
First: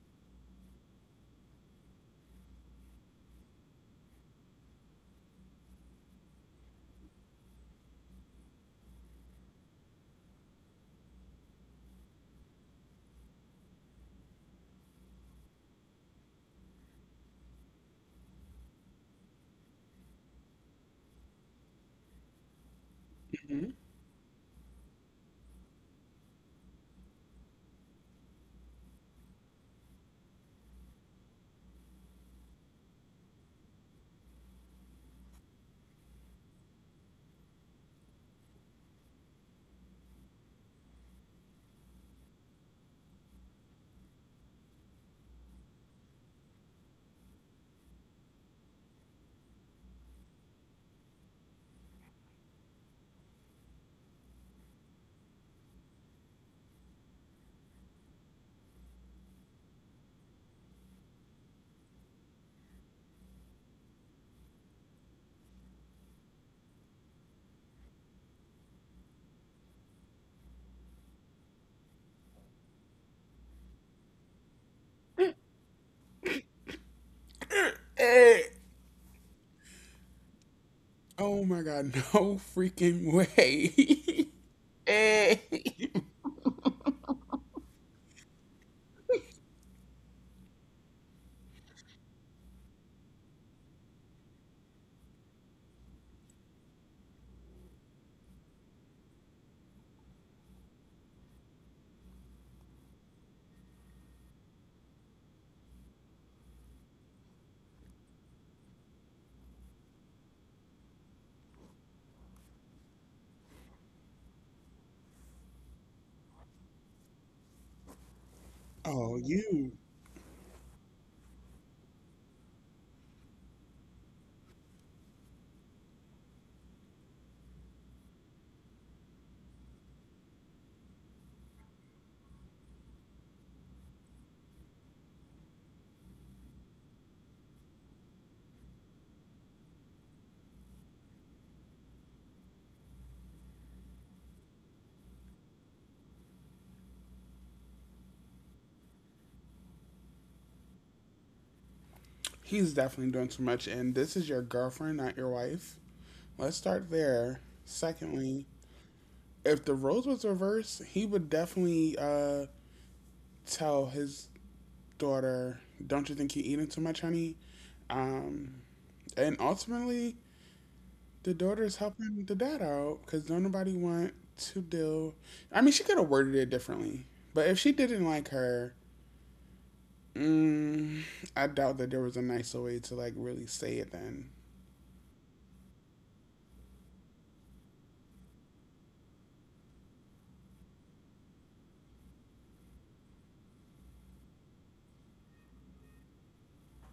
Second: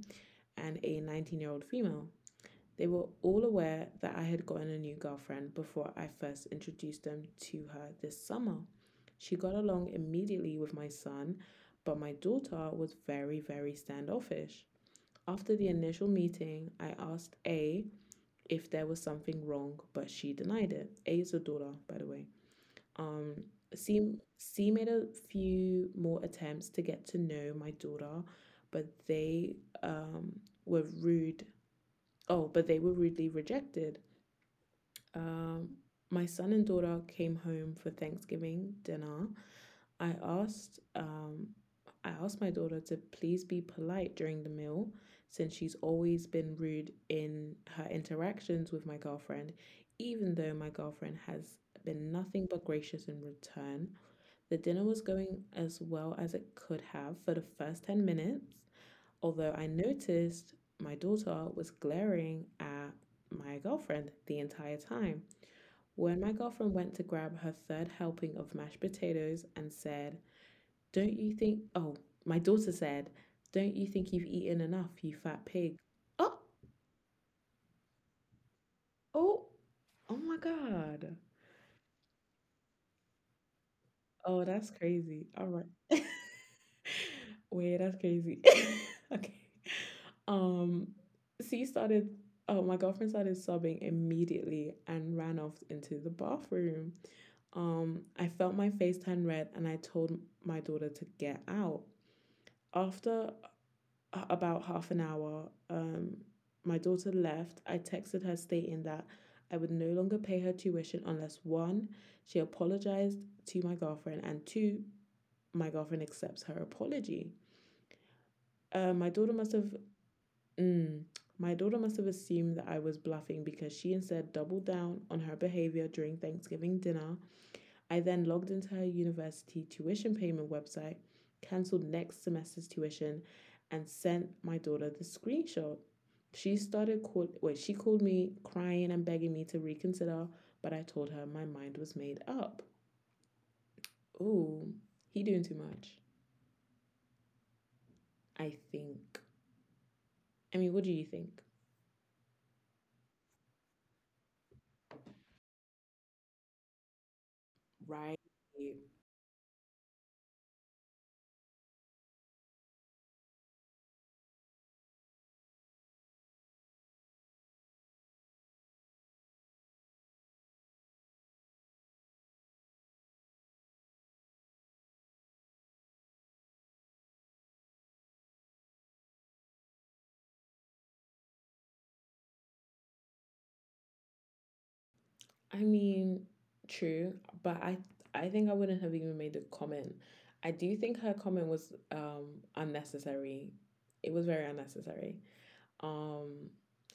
and a 19-year-old female. They were all aware that I had gotten a new girlfriend before I first introduced them to her this summer. She got along immediately with my son, but my daughter was very, very standoffish. After the initial meeting, I asked A if there was something wrong, but she denied it. A is a daughter, by the way. Um,
Mhm.
C made a few more attempts to get to know my daughter, but um, were rude. They were rudely rejected. Um, my son and daughter came home for Thanksgiving dinner. I asked um, I asked my daughter to please be polite during the meal since she's always been rude in her interactions with my girlfriend, even though my girlfriend has been nothing but gracious in return. The dinner was going as well as it could have for the first 10 minutes, although I noticed my daughter was glaring at my girlfriend the entire time. When my girlfriend went to grab her third helping of mashed potatoes and said, "Don't you think, oh," my daughter said, "Don't you think you've eaten enough, you fat pig?" Oh,
Eh.
oh, oh my God.
Oh my god. [laughs] No freaking way.
Oh, that's
[laughs]
crazy.
Eh.
All right. [laughs] Wait, that's crazy. [laughs] okay. Um, she started, oh, my girlfriend started sobbing immediately and ran off into the bathroom. I felt my face turn red and I told my daughter to get out. After about half an hour, my daughter left. I texted her stating that I would no longer pay her tuition unless one, she apologized to my girlfriend, and two, my girlfriend accepts her apology. Uh, my
Oh
daughter must have.
you.
Mm, my daughter must have assumed that I was bluffing because she instead doubled down on her behavior during Thanksgiving dinner. I then logged into her university tuition payment website, cancelled next semester's tuition, and sent my daughter the screenshot. She called me crying and begging me to reconsider, but I told her my mind was made up. Ooh, he doing too much. I think. I mean, what do you think?
He's definitely doing too much, and this is your girlfriend, not your wife. Let's start there.
Right.
Secondly, if the roles was reversed, he would definitely tell his daughter, "Don't you think you're eating too much, honey?" Um, and ultimately, the daughter's helping the dad out because don't nobody want to deal. I mean, she could have worded it differently, but if she didn't like her, mm, I doubt that there was a nicer way to like really say it then,
I mean, true, but I think I wouldn't have even made a comment. I do think her comment was unnecessary. It was very unnecessary. Um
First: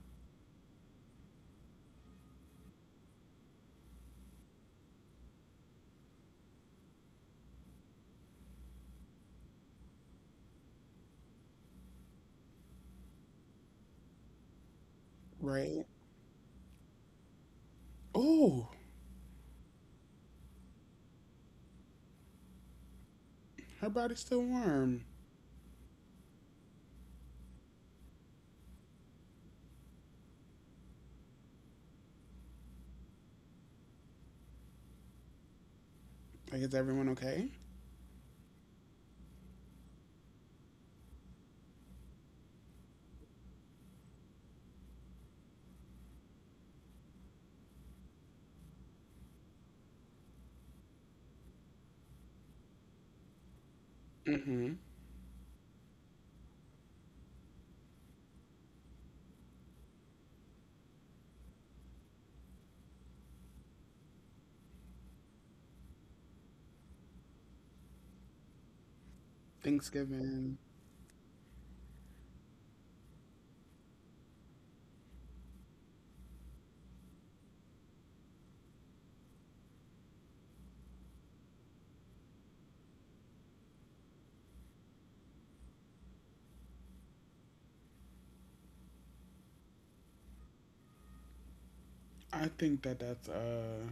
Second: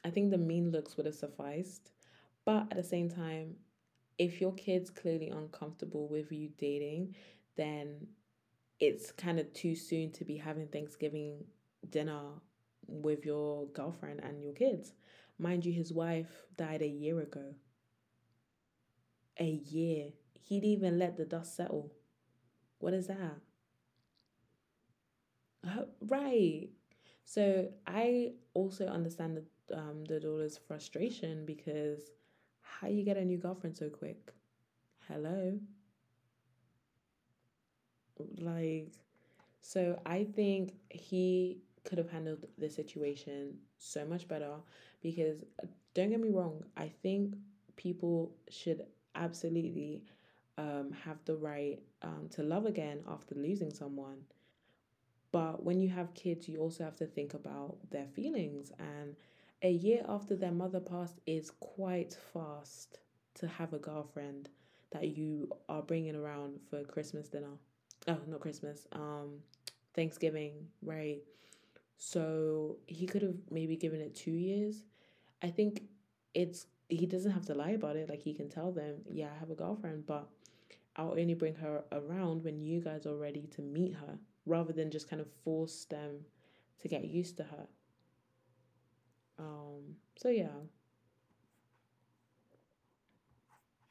I think the mean looks would have sufficed. But at the same time, if your kid's clearly uncomfortable with you dating, then it's kind of too soon to be having Thanksgiving dinner with your girlfriend and your kids. Mind you,
right?
his wife died a year ago.
Oh.
A year. He'd even let the dust settle. What is that?
Her body's still warm.
[laughs] right. So I also understand the daughter's frustration because how you get a new girlfriend so quick? Hello.
Like, is everyone okay?
Like so I think he could have handled the situation so much better because don't get me wrong, I think people should absolutely have the right to love again after losing someone.
Mm-hmm.
But when you have kids, you also have to think about their feelings. And a year after their mother passed is quite fast to have a girlfriend that you are bringing around for Christmas dinner. Oh, not Christmas.
Thanksgiving.
Thanksgiving, right? So he could have maybe given it 2 years. I think it's he doesn't have to lie about it. Like he can tell them, yeah, I have a girlfriend, but I'll only bring her around when you guys are ready to meet her rather than just kind of force them to get used to her. So yeah,
I think that that's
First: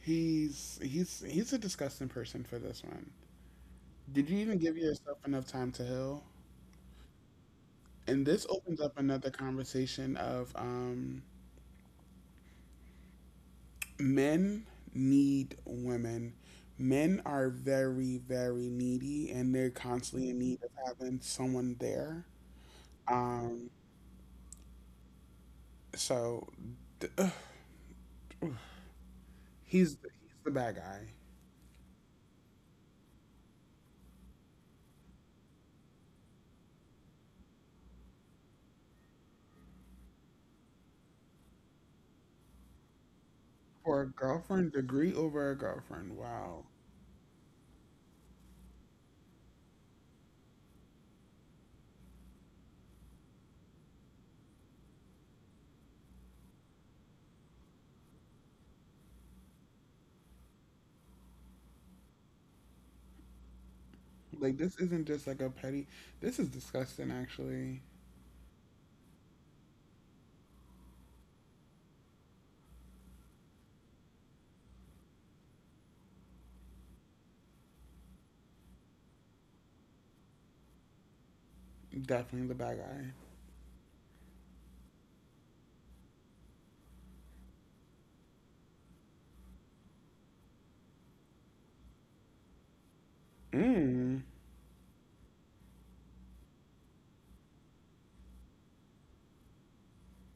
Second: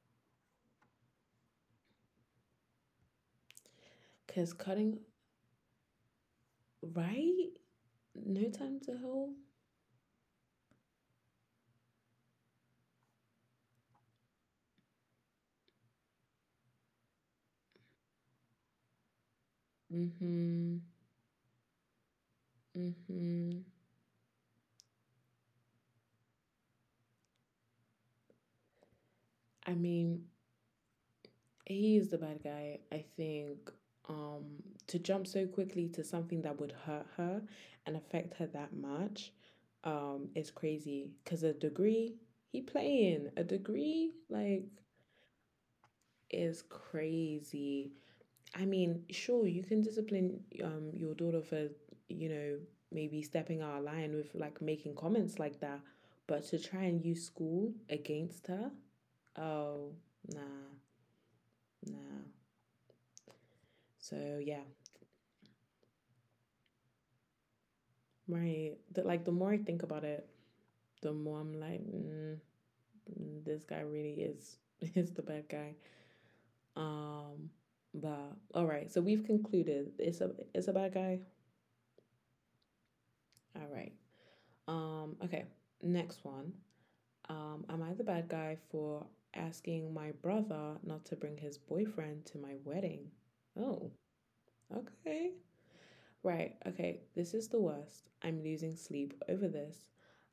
He's he's a disgusting person for this one. Did you
because
even give
cutting,
yourself enough time to heal?
right?
And this
No
opens
time to
up
heal.
another conversation of men need women. Men are very very needy, and they're constantly in need of
Mm-hmm.
having someone there.
Mm-hmm.
Um so
I
he's
mean,
he's the bad guy.
he is the bad guy. I think um, to jump so quickly to something that would hurt her and affect her that much is crazy. Because a degree, he playing. A
For a
degree, like,
girlfriend, degree over a girlfriend. Wow.
is crazy. I mean, sure, you can discipline your daughter for, you know, maybe stepping out of line with like making comments like that, but to try and use school against her. Oh, nah, nah. So
Like
yeah,
this isn't just like a petty. This is disgusting. Actually,
my the, like the more I think about it, the more I'm like, this guy really is [laughs] is the bad guy. Um, but all right, so we've concluded it's a bad guy.
definitely the bad guy.
All right. Okay, next one. Am I the bad guy for asking my brother not to bring his boyfriend to my wedding? Oh,
Mm.
okay. Right, okay, this is the worst. I'm losing sleep over this.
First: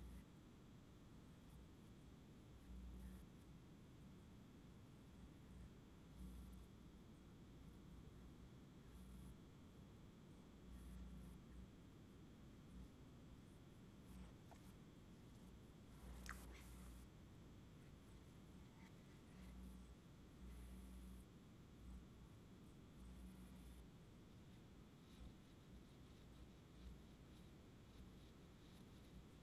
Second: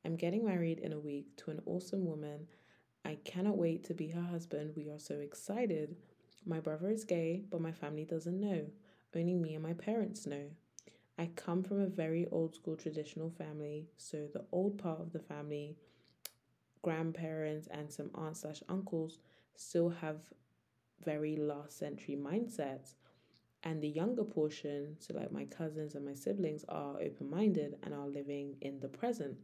I'm getting married in a week to an awesome woman. I cannot wait to be her husband. We are so excited. My brother is gay, but my family doesn't know. Only me and my parents know. I come from a very old school traditional family, so the old part of the family, grandparents and some aunts slash uncles, still have very last century mindsets, and the younger portion, so like my cousins and my siblings, are open-minded and are living in the present.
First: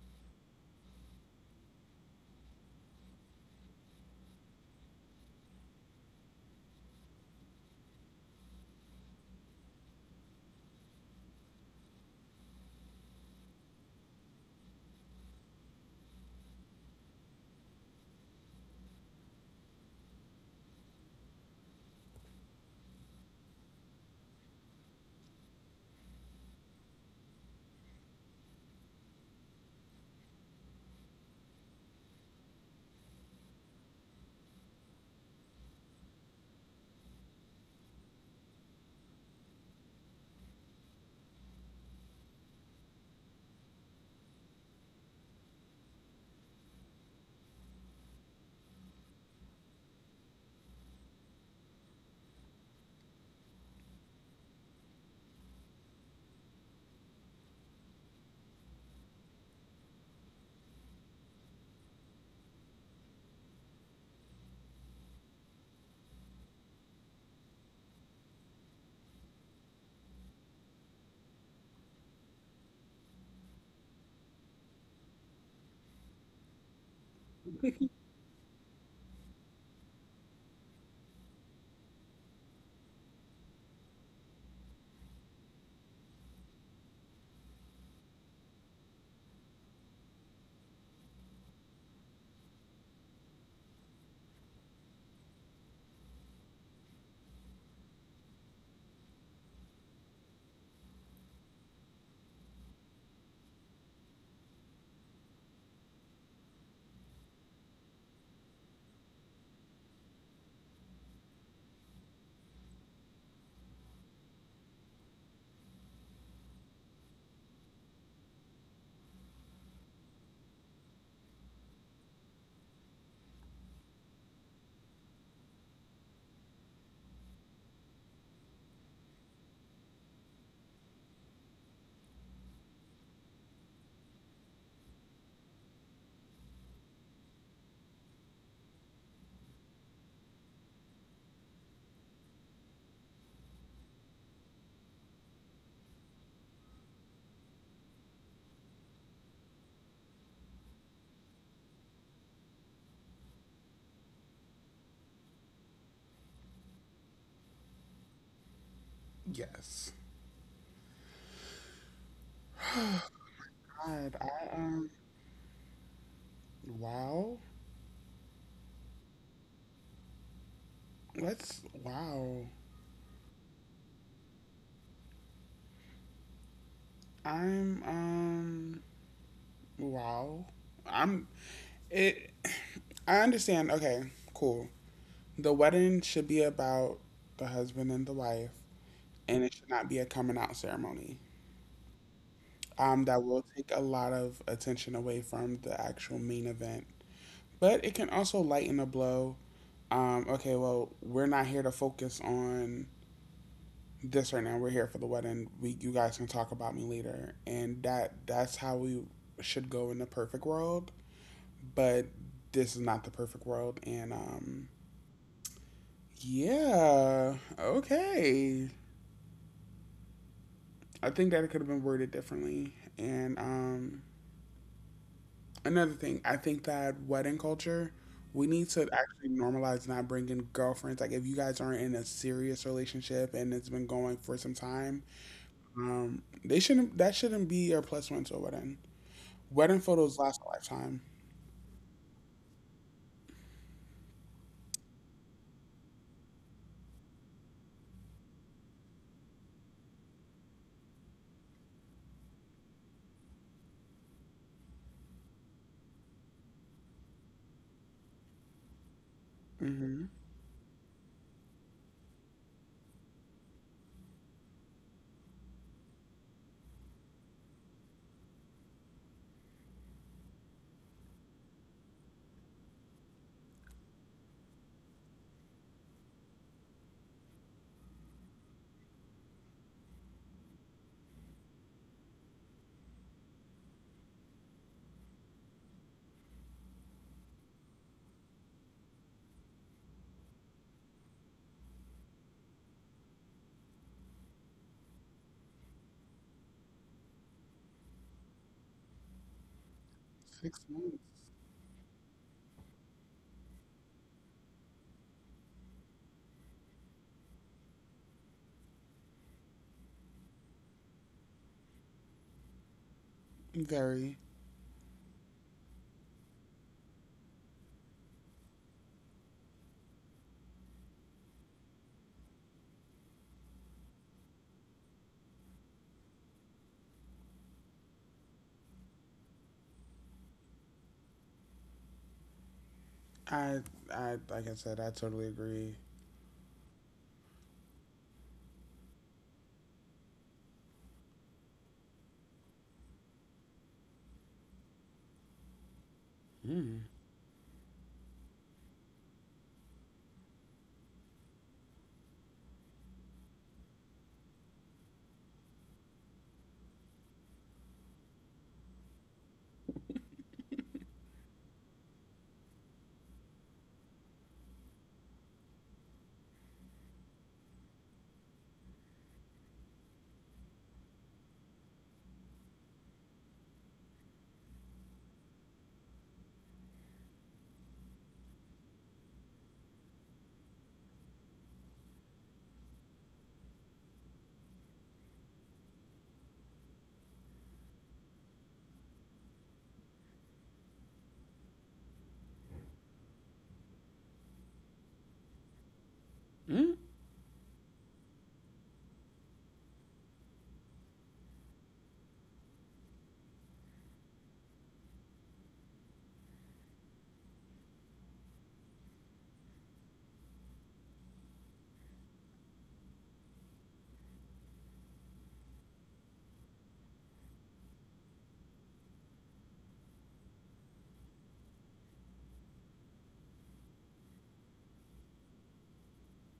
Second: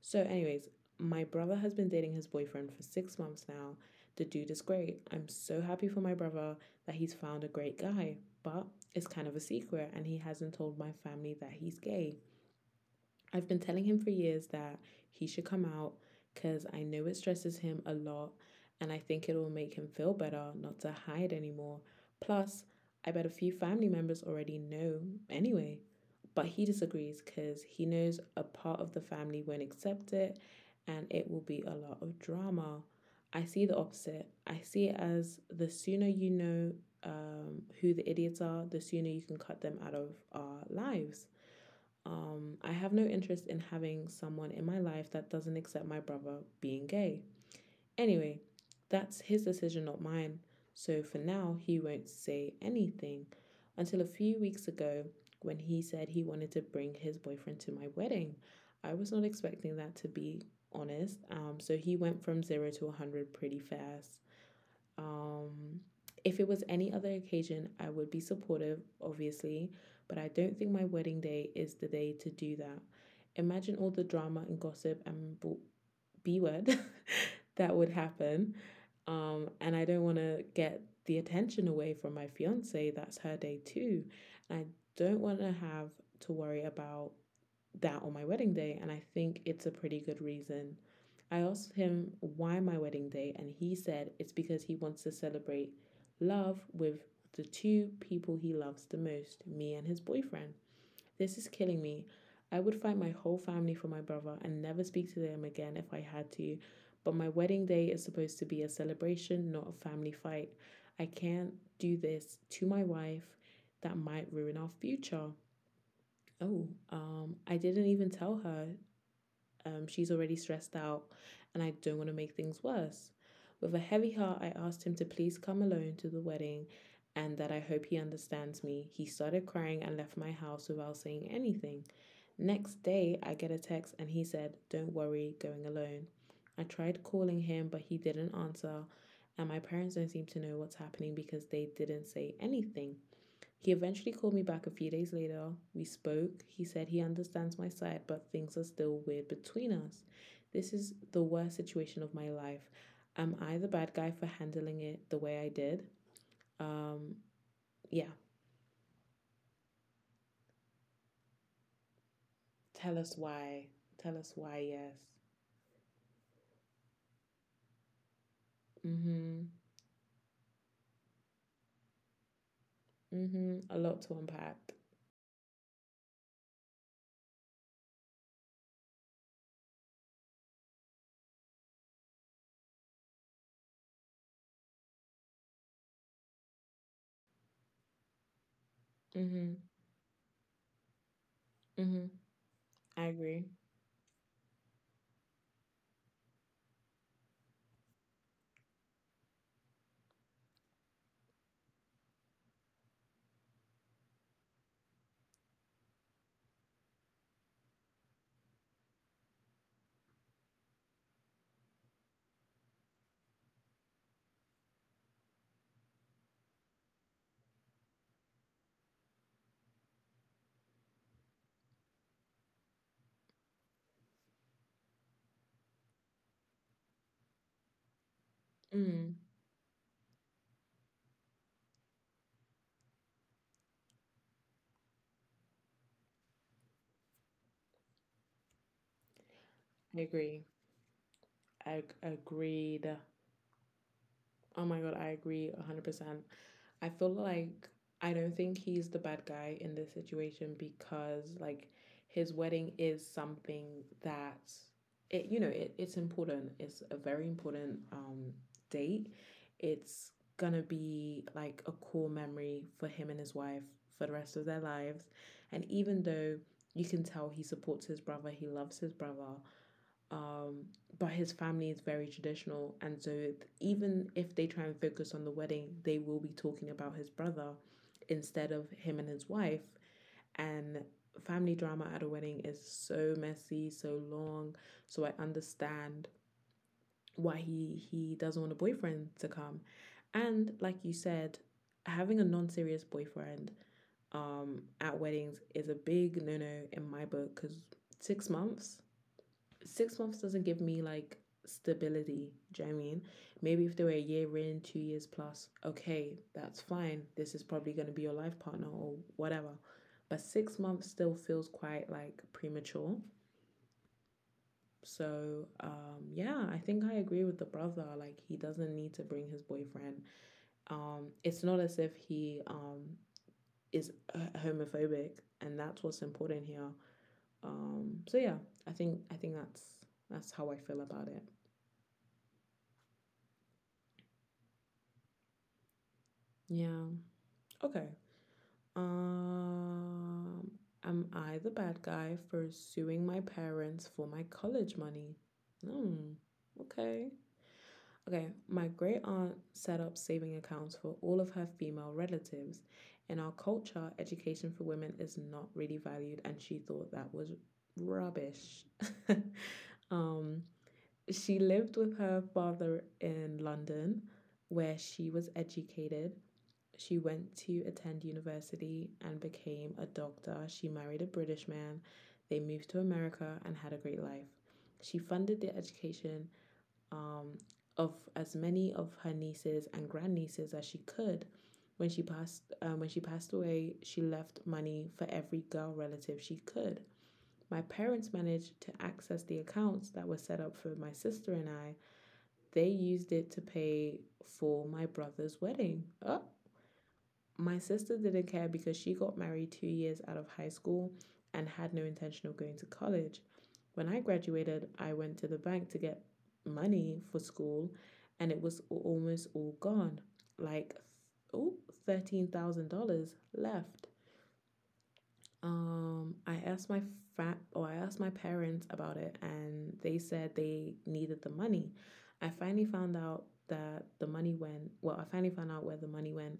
So anyways, my brother has been dating his boyfriend for 6 months now. The dude is great. I'm so happy for my brother that he's found a great guy. But it's kind of a secret, and he hasn't told my family that he's gay. I've been telling him for years that he should come out, because I know it stresses him a lot, and I think it will make him feel better not to hide anymore. Plus, I bet a few family members already know anyway. But he disagrees because he knows a part of the family won't accept it, and it will be a lot of drama. I see the opposite. I see it as the sooner you know who the idiots are, the sooner you can cut them out of our lives. I have no interest in having someone in my life that doesn't accept my brother being gay. Anyway, that's his decision, not mine. So for now, he won't say anything, until a few weeks ago when he said he wanted to bring his boyfriend to my wedding. I was not expecting that, to be honest. So he went from zero to 100 pretty fast. Um, if it was any other occasion, I would be supportive, obviously, but I don't think my wedding day is the day to do that. Imagine all the drama and gossip and B word [laughs] that would happen. And I don't want to get the attention away from my fiance. That's her day too. And I don't want to have to worry about that on my wedding day, and I think it's a pretty good reason. I asked him why my wedding day, and he said it's because he wants to celebrate love with the two people he loves the most, me and his boyfriend. This is killing me. I would fight my whole family for my brother and never speak to them again if I had to. But my wedding day is supposed to be a celebration, not a family fight. I can't do this to my wife. That might ruin our future. Oh, I didn't even tell her. She's already stressed out, and I don't want to make things worse. With a heavy heart, I asked him to please come alone to the wedding and that I hope he understands me. He started crying and left my house without saying anything. Next day, I get a text and he said, "Don't worry, going alone." I tried calling him, but he didn't answer, and my parents don't seem to know what's happening because they didn't say anything. He eventually called me back a few days later. We spoke. He said he understands my side, but things are still weird between us. This is the worst situation of my life. Am I the bad guy for handling it the way I did? Um, yeah.
Yes.
Tell us why. Tell
God.
us
I
why,
um.
yes.
Wow.
Mm-hmm.
Let's. Wow.
Mm-hmm. A lot to unpack.
I'm. Wow. I'm. It. I understand. Okay. Cool. The wedding should be about the husband and the wife, and it
Mm-hmm.
should not be a coming out ceremony.
Mm-hmm. I
Um, that
agree.
will take a lot of attention away from the actual main event. But it can also lighten a blow. Okay, well, we're not here to focus on this right now. We're here for the wedding. We, you guys can talk about me later, and that, that's how we should go in the perfect world. But this is not the perfect world, and yeah, okay. I think that it could have been worded differently, and another thing, I think that wedding culture, we need to
Mm.
actually normalize not bringing girlfriends. Like, if you guys aren't in a serious relationship and it's been going for some time, they shouldn't. That shouldn't be your plus one to a wedding. Wedding
I
photos last
agree.
a lifetime.
Agreed. Oh my God, I agree 100%. I feel like I don't think he's the bad guy in this situation, because like his wedding is something that it's important. It's a very important date.
Hmm.
It's gonna be like a core memory for him and his wife for the rest of their lives. And even though you can tell he supports his brother, he loves his brother, um, but his family is very traditional, and so even if they try and focus on the wedding, they will be talking about his brother instead of him and his wife. And family drama at a wedding is so messy, so long. So I understand why he doesn't want a boyfriend to come. And like you said, having a non-serious boyfriend at weddings is a big no-no in my book, because six months 6 months doesn't give
Six
me
months.
like stability. Do you know what I mean? Maybe if they were a year in, 2 years plus, okay, that's fine. This is probably going to be your life partner or whatever. But 6 months still feels quite like premature.
Very.
So, yeah, I think I agree with the brother. Like, he doesn't need to bring his boyfriend. It's not as if he is homophobic, and that's what's important here. So yeah, I think that's how I feel about it.
I. I. Like I said, I totally agree.
Yeah. Okay. Um, am I the bad guy for suing my parents for my college money? Hmm.
Mm.
Okay. Okay. My great aunt set up saving accounts for all of her female relatives. In our culture, education for women is not really valued, and she thought that was rubbish. [laughs] um, she lived with her father in London, where she was educated. She went to attend university and became a doctor. She married a British man. They moved to America and had a great life. She funded the education um, of as many of her nieces and grandnieces as she could. When she passed away, she left money for every girl relative she could. My parents managed to access the accounts that were set up for my sister and I. They used it to pay for my brother's wedding. Oh,
Mm.
my sister didn't care because she got married 2 years out of high school and had no intention of going to college. When I graduated, I went to the bank to get money for school, and it was almost all gone, like, oh, $13,000 left. I asked my I asked my parents about it, and they said they needed the money. I finally found out that the money went. Well, I finally found out where the money went.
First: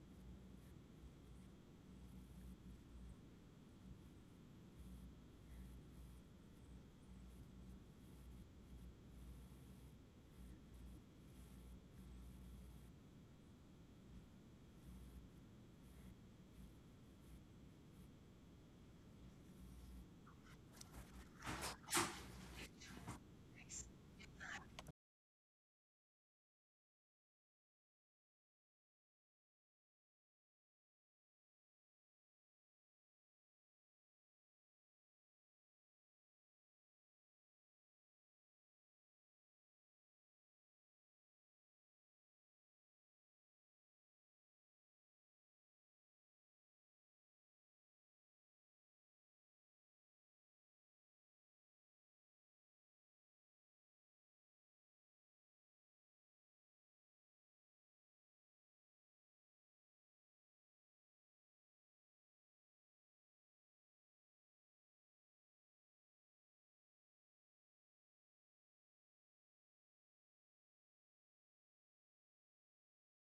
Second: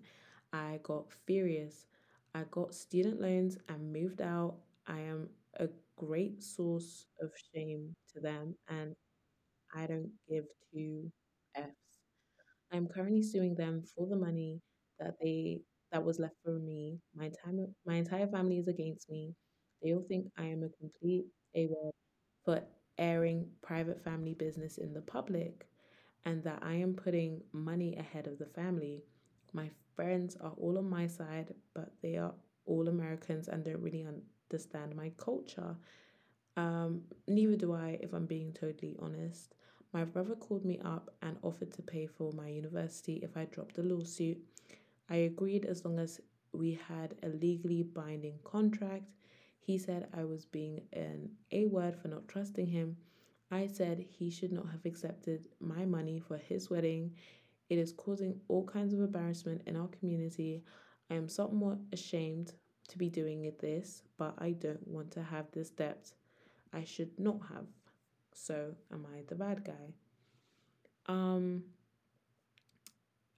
I got furious. I got student loans and moved out. I am a great source of shame to them, and I don't give two f's. I'm currently suing them for the money that they that was left for me. My entire family is against me. They all think I am a complete AWOL for airing private family business in the public, and that I am putting money ahead of the family. My friends are all on my side, but they are all Americans and don't really understand my culture. Um, Neither do I, if I'm being totally honest. My brother called me up and offered to pay for my university if I dropped the lawsuit. I agreed as long as we had a legally binding contract. He said I was being an A word for not trusting him. I said he should not have accepted my money for his wedding. It is causing all kinds of embarrassment in our community. I am somewhat ashamed to be doing this, but I don't want to have this debt I should not have. So am I the bad guy? Um,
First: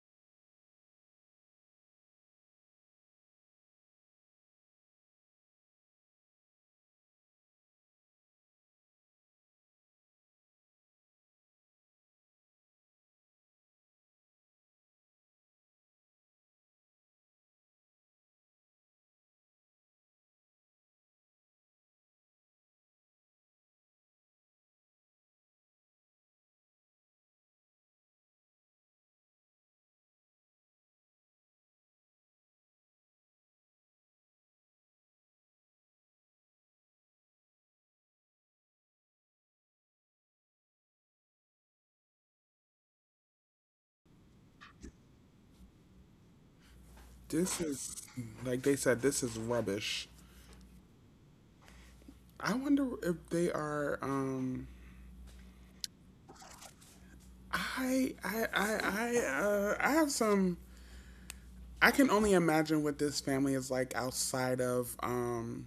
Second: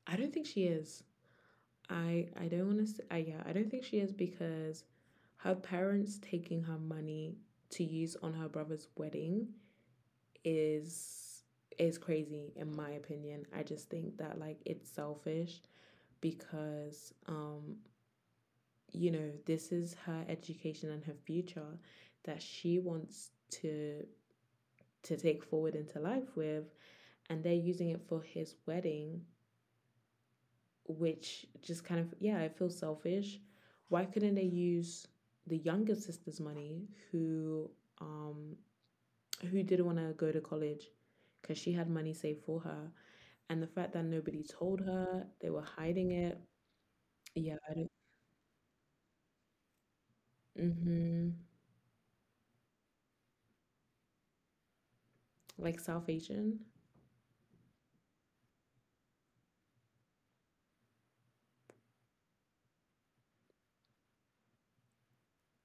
I don't think she is. I don't want to. I Yeah, I don't think she is, because her parents taking her money to use on her brother's wedding is crazy in my opinion. I just think that like it's selfish, because you know, this is her education and her future that she wants to take forward into life with, and they're using it for his wedding, which just kind of, yeah, I feel selfish. Why couldn't they use the younger sister's money um who didn't want to go to college because she had money saved for her, and the fact that nobody told her they were hiding it, yeah.
This is, like they said, this is rubbish.
Mm-hmm.
I wonder if they are. Um,
Like south Asian.
I I I I I have some. I can only imagine what this family is like outside of.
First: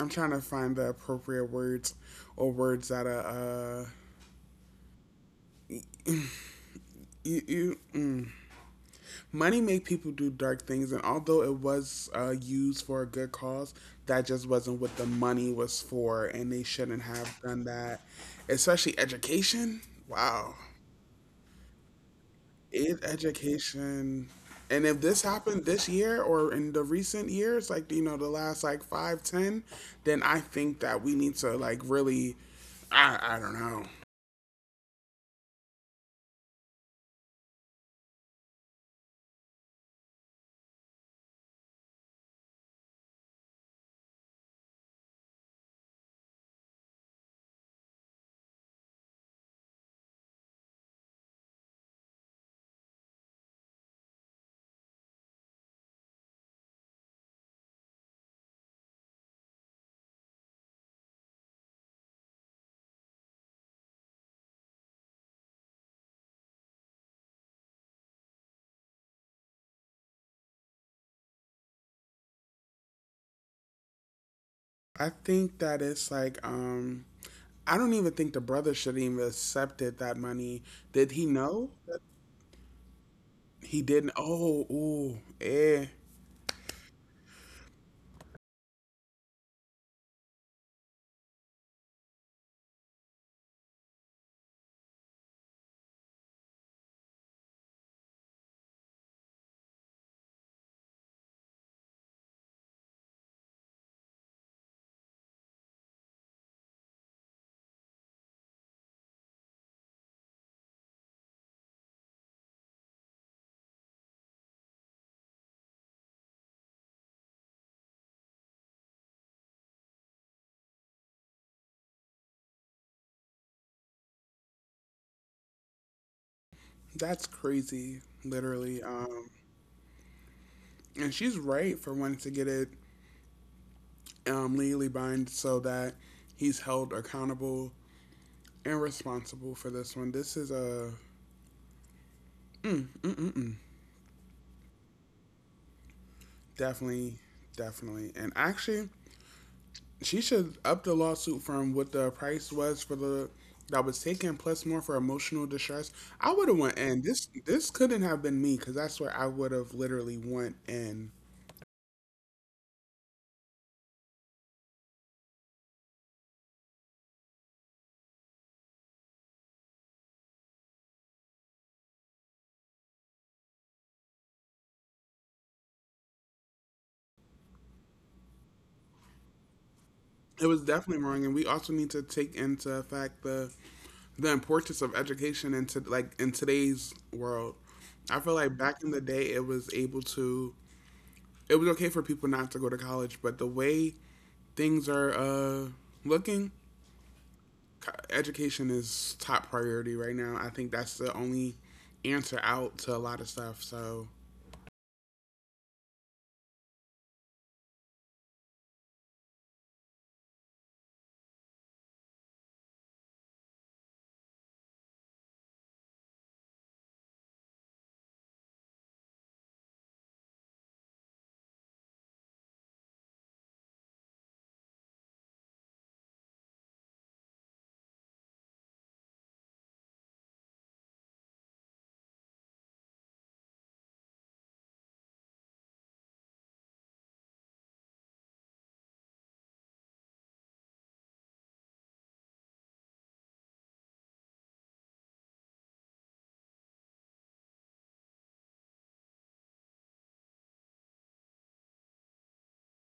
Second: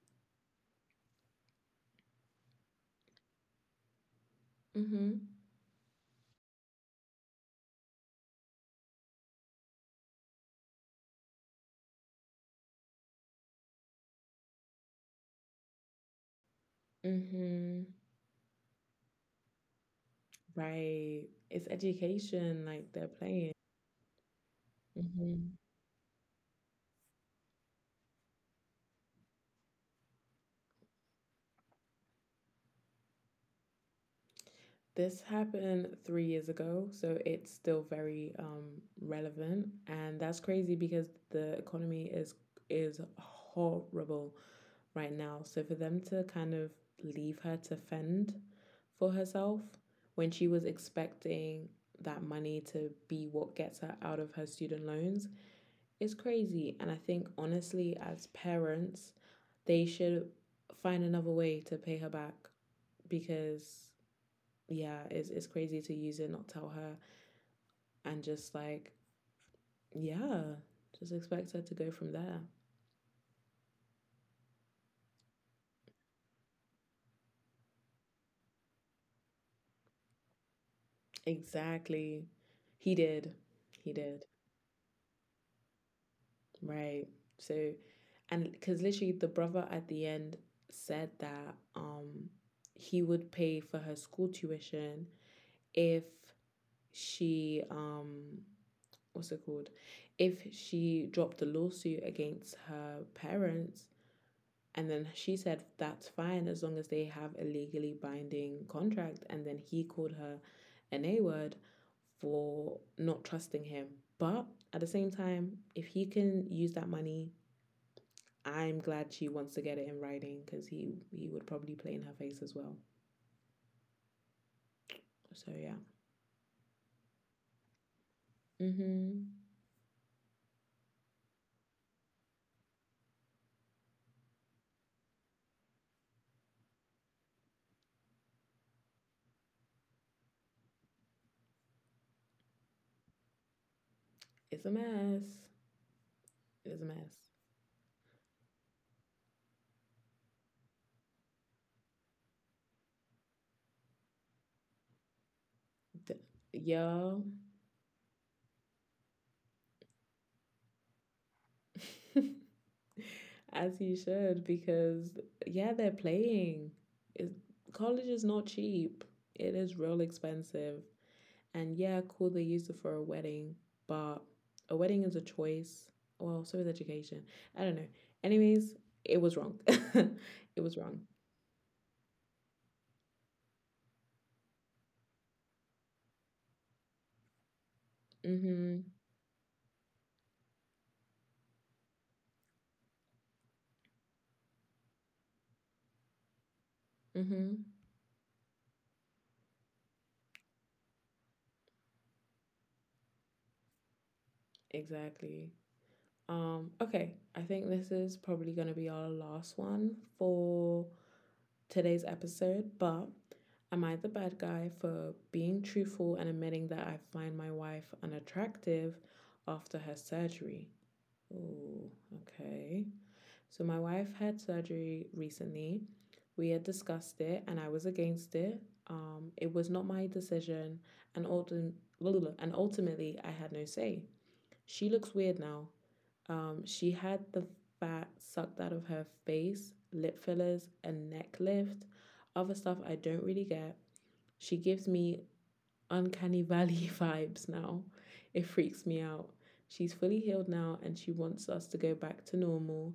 I'm trying to find the appropriate words or words that are.
Mm-hmm.
You, you mm. Money made people do dark things, and although it was used for a good cause, that just wasn't what the money was for, and they shouldn't have done
Mm-hmm.
that. Especially education. Wow.
Right. It's education, like
In
they're playing.
education, and if this
Mm-hmm.
happened this year or in the recent years, like, you know, the last like five ten, then I think that we need to, like, really I don't know.
This happened 3 years ago, so it's still very relevant, and that's crazy because the economy is horrible right now. So for them to kind of leave her to fend for herself when she was expecting that money to be what gets her out of her student loans is crazy. And I think honestly, as parents, they should find another way to pay her back because yeah, it's crazy to use it, not tell her, and just like yeah, just expect her to go from there.
I think that it's like I don't even think the brother should even accepted that money. Did he know that?
Exactly. He did.
He
He
didn't.
did.
Oh, ooh, eh.
Right. So, and because literally the brother at the end said that he would pay for her school tuition if she what's it called, if she dropped the lawsuit against her parents. And then she said, that's fine as long as they have a legally binding contract. And then he called her an A word for not trusting him. But at the same time, if he can use that money, I'm glad she wants to get it in writing because he would probably play in her face as well. So, yeah.
That's crazy literally.
Mm-hmm.
And she's right for wanting to get it, um, legally bind so that he's held accountable, irresponsible for this one. This is a mm-mm-mm.
It's a mess. It's a
Definitely,
mess.
definitely, and actually, she should up the lawsuit from what the price was for the that was taken, plus more for emotional distress.
D-
I would have went in.
yeah.
This couldn't have been me because that's where I would have literally went in.
[laughs] As you should, because yeah, they're playing. It, college is not cheap. It is real expensive. And yeah, cool, they used it for a wedding, but a wedding is a choice. Well, so is education. I don't know. Anyways, it was wrong. [laughs]
It was
It was
definitely
wrong.
wrong, and we also need to take into effect the importance of education into, like, in today's world. I feel like back in
Mm-hmm.
the day, it was able to it was okay for people not to go to college, but the way things are looking,
Mm-hmm.
education is top priority right now. I think that's the only answer out to a lot of stuff. So,
Exactly. Okay. I think this is probably gonna be our last one for today's episode, but am I the bad guy for being truthful and admitting that I find my wife unattractive after her surgery? Oh, okay. So, my wife had surgery recently. We had discussed it and I was against it. It was not my decision, and, and ultimately, I had no say. She looks weird now, she had the fat sucked out of her face, lip fillers, a neck lift, other stuff I don't really get. She gives me uncanny valley [laughs] vibes now. It freaks me out. She's fully healed now and she wants us to go back to normal,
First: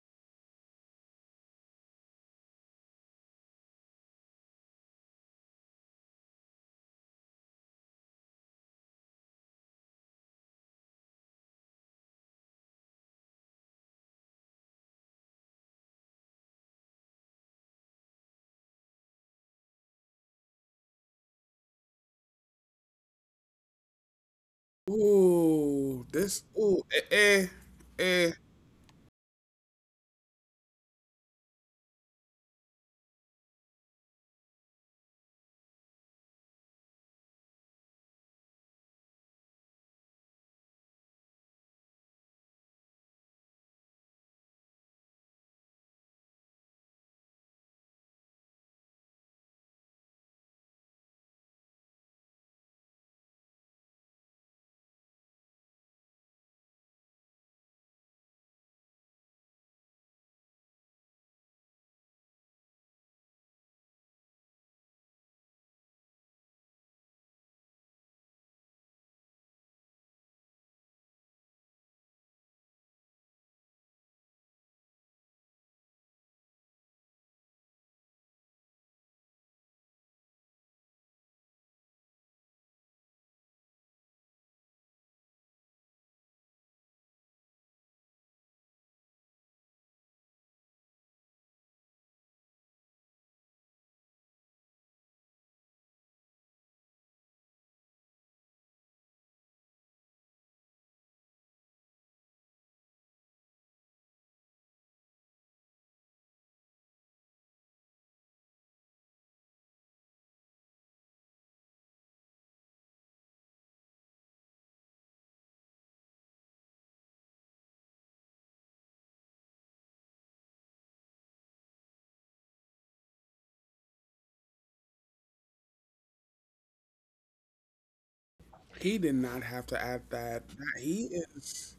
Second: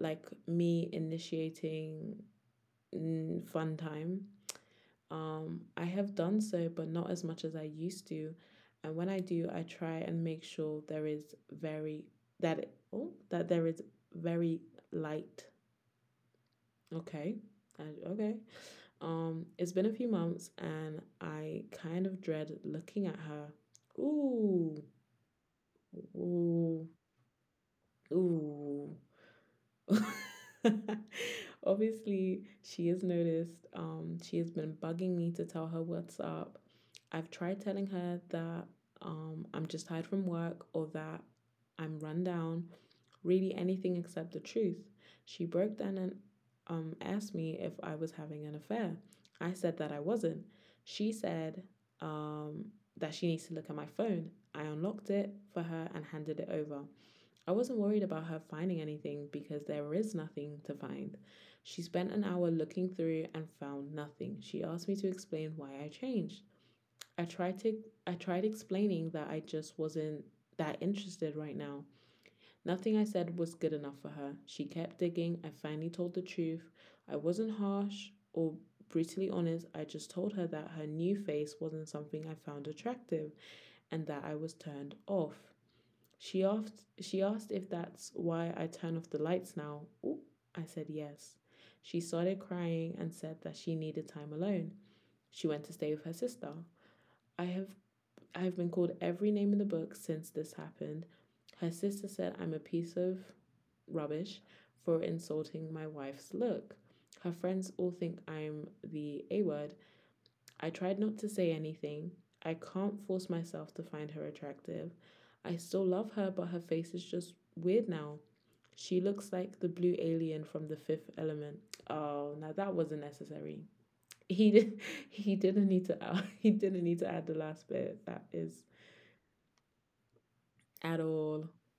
like me initiating mm, fun time. I have done so, but not as much as I used to. And when I do, I try and make sure there is very that it, oh that there is very light. Okay, okay. It's been a few months, and I kind of dread looking at her. Ooh,
ooh, this, ooh,
ooh,
eh, eh, eh.
ooh. [laughs] Obviously, she has noticed. She has been bugging me to tell her what's up. I've tried telling her that I'm just tired from work or that I'm run down. Really, anything except the truth. She broke down and asked me if I was having an affair. I said that I wasn't. She said um, that she needs to look at my phone. I unlocked it for her and handed it over. I wasn't worried about her finding anything because there is nothing to find. She spent an hour looking through and found nothing. She asked me to explain why I changed. I tried to I tried explaining that I just wasn't that interested right now. Nothing I said was good enough for her. She kept digging. I finally told the truth. I wasn't harsh or brutally honest. I just told her that her new face wasn't something I found attractive and that I was turned off. She asked if that's why I turn off the lights now. Ooh, I said yes. She started crying and said that she needed time alone. She went to stay with her sister. I have I have been called every name in the book since this happened. Her sister said I'm a piece of rubbish for insulting my wife's look. Her friends all think I'm the A word. I tried not to say anything. I can't force myself to find her attractive. I still love her, but her face is just weird now. She looks like the blue alien from The Fifth Element. Oh, now that wasn't necessary. [laughs] He did he didn't need to, [laughs] out he didn't need to add the last bit. That is
He did not have to add that. That-
at
He
all.
is,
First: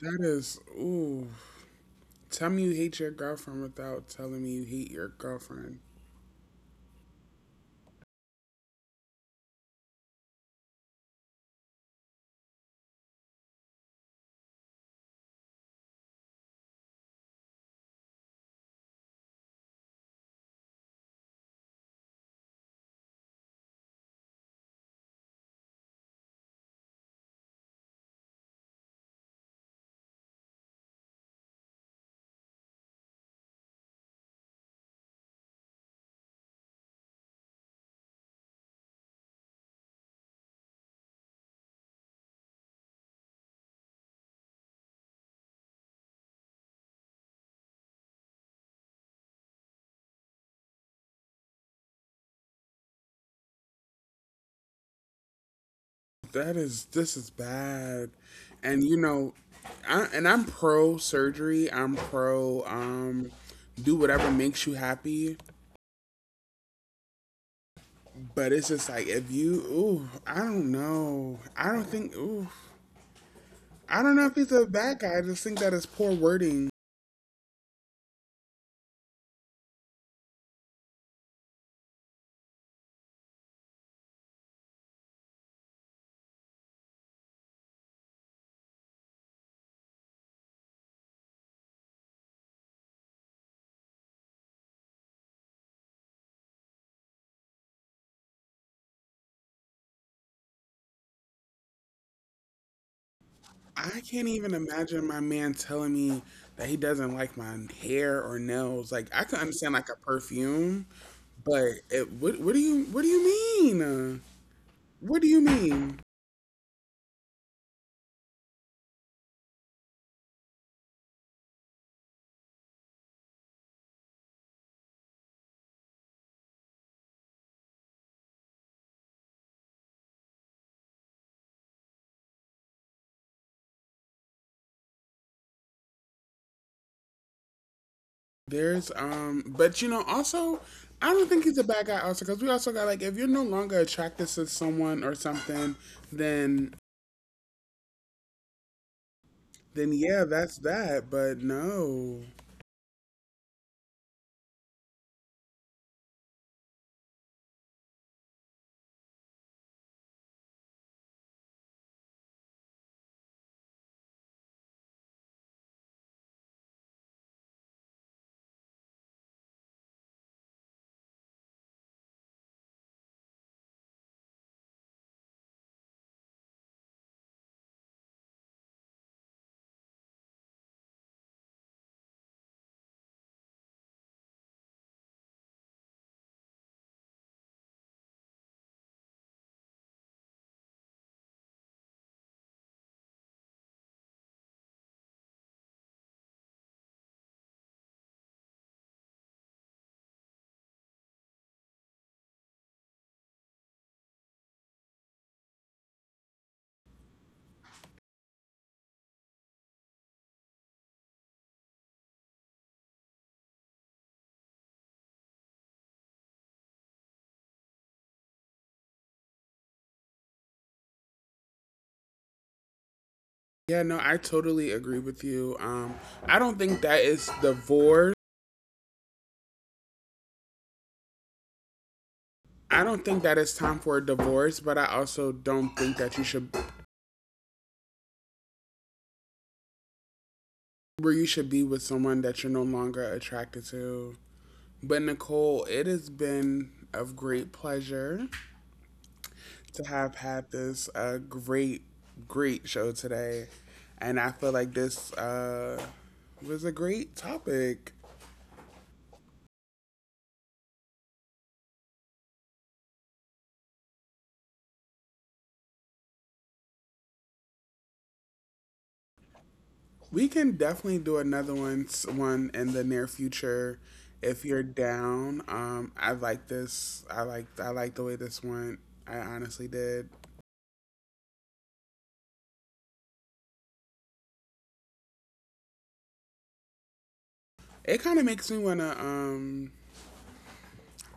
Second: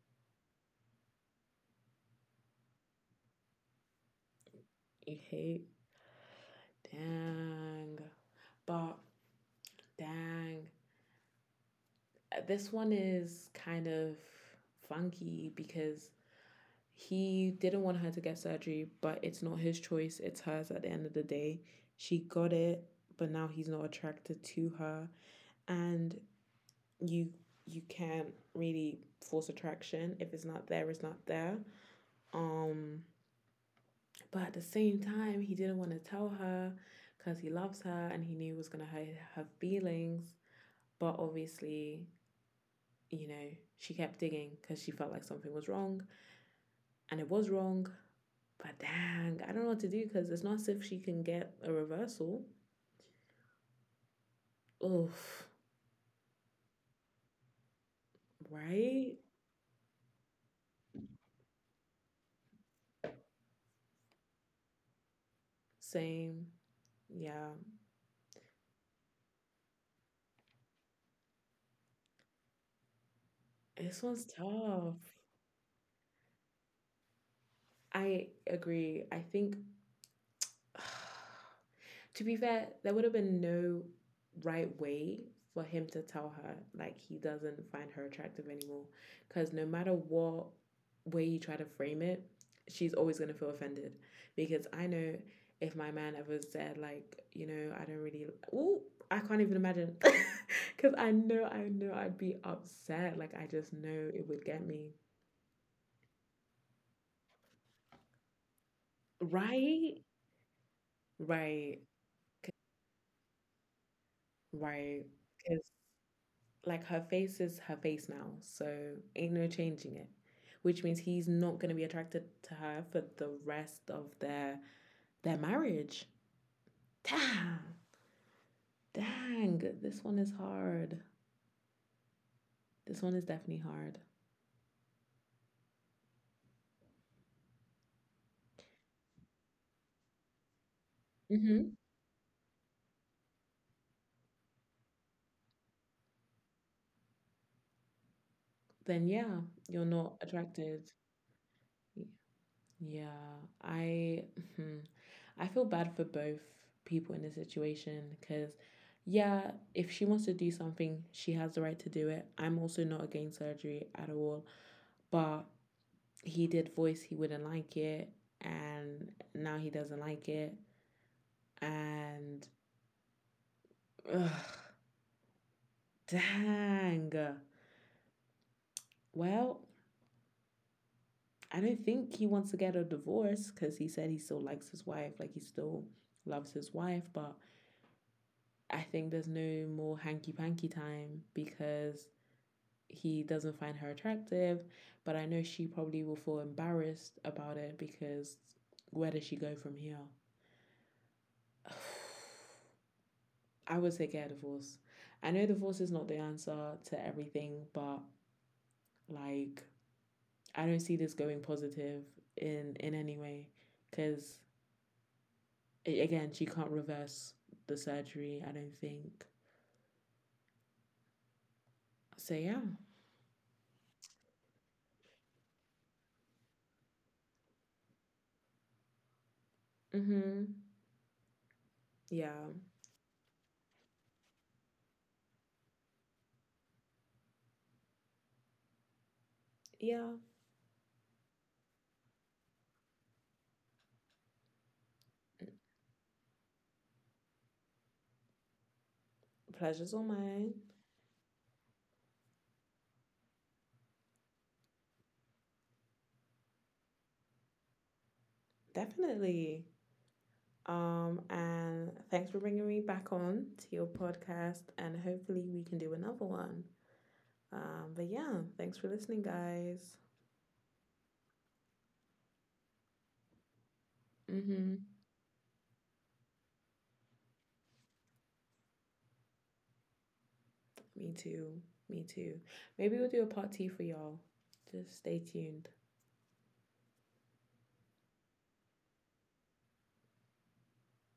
that is, ooh. Tell me you hate your girlfriend without telling me you hate your
You hate
girlfriend.
dang. But dang. This one is kind of funky because he didn't want her to get surgery, but it's not his choice, it's hers at the end of the day. She got it, but now he's not attracted to her, and you you can't really force attraction. If it's not there, it's not there. um but at the same time he didn't want to tell her because he loves her and he knew it was going to hurt her feelings, but obviously, you know, she kept digging because she felt like something was wrong, and it was wrong. But dang, I don't know what to do because it's not as if she can get a reversal. Oof,
That is this is bad. And you
right?
know, I'm pro surgery. I'm pro do whatever makes you happy.
Same. Yeah.
But it's just like if you ooh, I don't know. I don't think ooh. I
This
don't
one's
know if he's a
tough.
bad guy. I just think that is poor wording.
I agree. I think [sighs] to be fair, there would have been no right way for him to tell her like he doesn't find her attractive anymore. Because no matter what way you try to frame it, she's always gonna feel offended. Because I know if my man ever said like, you know, I don't really, oh, I can't even imagine. Because [laughs] I know, I'd be upset. Like I just
I
know it
can't
would
even
get me.
imagine my man telling me that he doesn't like my hair or nails. Like, I can understand like a
Right,
perfume, but
right,
it, what do you what do you mean?
right.
What do you
'Cause
mean?
like her face is her face now, so ain't no changing it. Which means he's not gonna be attracted to her for the rest of their marriage. Damn, dang, this one is hard. This one is definitely hard.
There's but, you know, also, I don't think he's a
Hmm.
bad guy. Also, because we also got, like, if you're no longer attracted to someone or something, then
Then yeah, you're
then
not
yeah, that's
attracted.
that. But no,
Yeah, I hmm, I feel bad for both people in this situation because yeah, if she wants to do something, she has the right to do it. I'm also not against surgery at all. But he did voice he wouldn't like it, and now he doesn't like it, and ugh, dang. Well, I don't think he wants to get a divorce because he said he still likes his wife, like he still loves his wife, but I think there's no more hanky panky time because he doesn't find her attractive. But I know she probably will feel embarrassed about it because where does she go from here? [sighs] I would say get a divorce. I know divorce is not the answer to everything, but like I don't see this going positive in any way because again she can't reverse the surgery. I don't think. So yeah.
yeah, no, I totally agree with you. I don't think that is divorce.
Mhm. Yeah.
I don't think that it's time for a divorce, but I also don't think that you should
Yeah.
where you should be with someone that you're no longer attracted to. But Nicole, it has been of great pleasure to
Pleasure's all
have had
mine.
this great, great show today. And I feel like this was a great topic.
Definitely. Um, and thanks for bringing me back on to your podcast, and hopefully we can do another one. Um, but yeah, thanks for listening, guys.
We can definitely do another one, one in the near future if you're
Mhm.
down. I like this. I like the way this went. I honestly did.
Me too. Me too. Maybe we'll do a part two for y'all. Just stay tuned. [laughs]
It kind of makes me wanna.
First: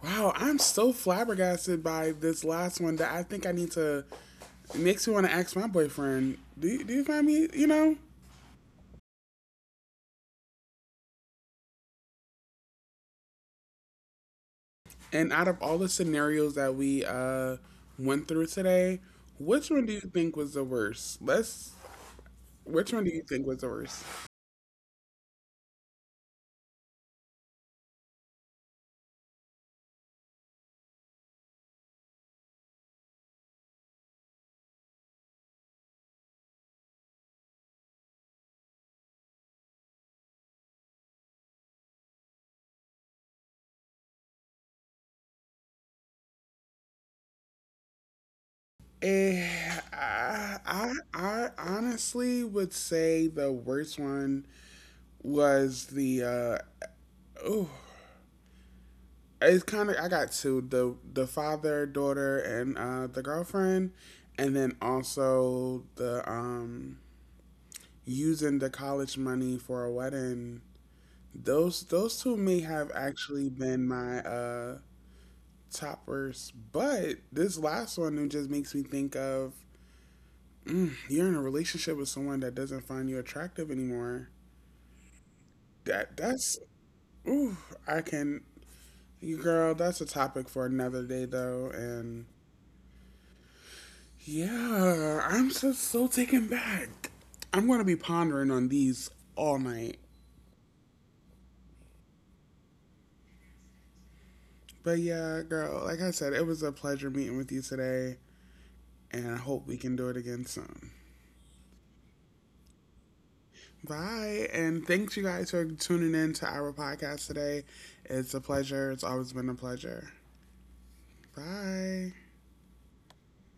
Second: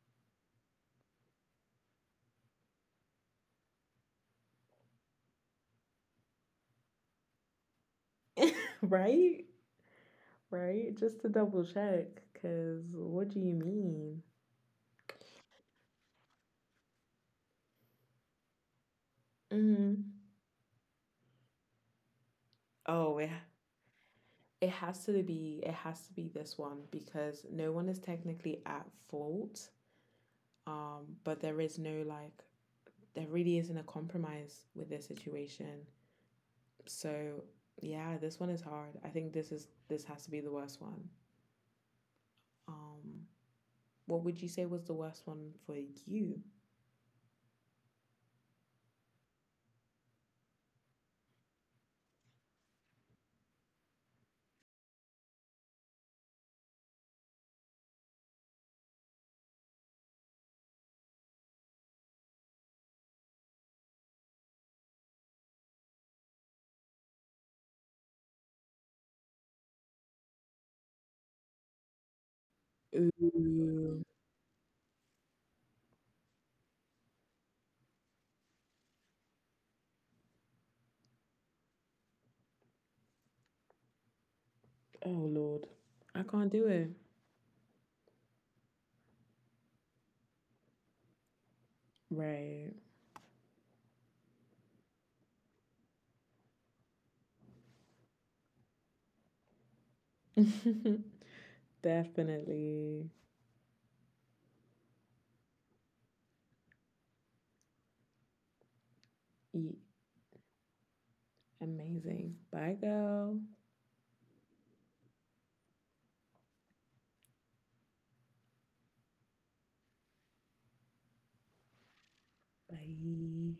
Wow, I'm so flabbergasted by this last one that I think I need to. It makes me wanna ask my boyfriend. Do you find me? You know,
Right? Right? Just to double check, because what do you mean?
and out of all the scenarios that we went through today, which one do you
Mm-hmm.
think was the worst? Let's. Which one do
Oh,
you
yeah.
think was the worst?
It has to be this one because no one is technically at fault. But there is no like there really isn't a compromise with this situation. So yeah, this one is hard. I think this is this has to be the worst one. Um, what would you say was the worst one for you?
Eh, I, I I honestly would say the worst one was the it's kind of I got two, the father daughter and the girlfriend, and then also the using the college money for a wedding. Those two may have actually been
Ooh.
my toppers, but this last one it just makes me think of, you're in a relationship with someone that doesn't find you attractive anymore.
Oh Lord.
That
I can't
that's
do it.
ooh, I can you girl, that's a topic for another day though, and
Right.
yeah, I'm just so taken back. I'm gonna be pondering on these all night.
[laughs] Definitely.
But yeah, girl, like I said, it was a pleasure meeting with you today, and I hope
Eat
we can do it again soon.
amazing. Bye girl.
Bye. And thanks you guys for tuning in to our podcast today. It's a pleasure. It's always been a pleasure. Bye.
Bye.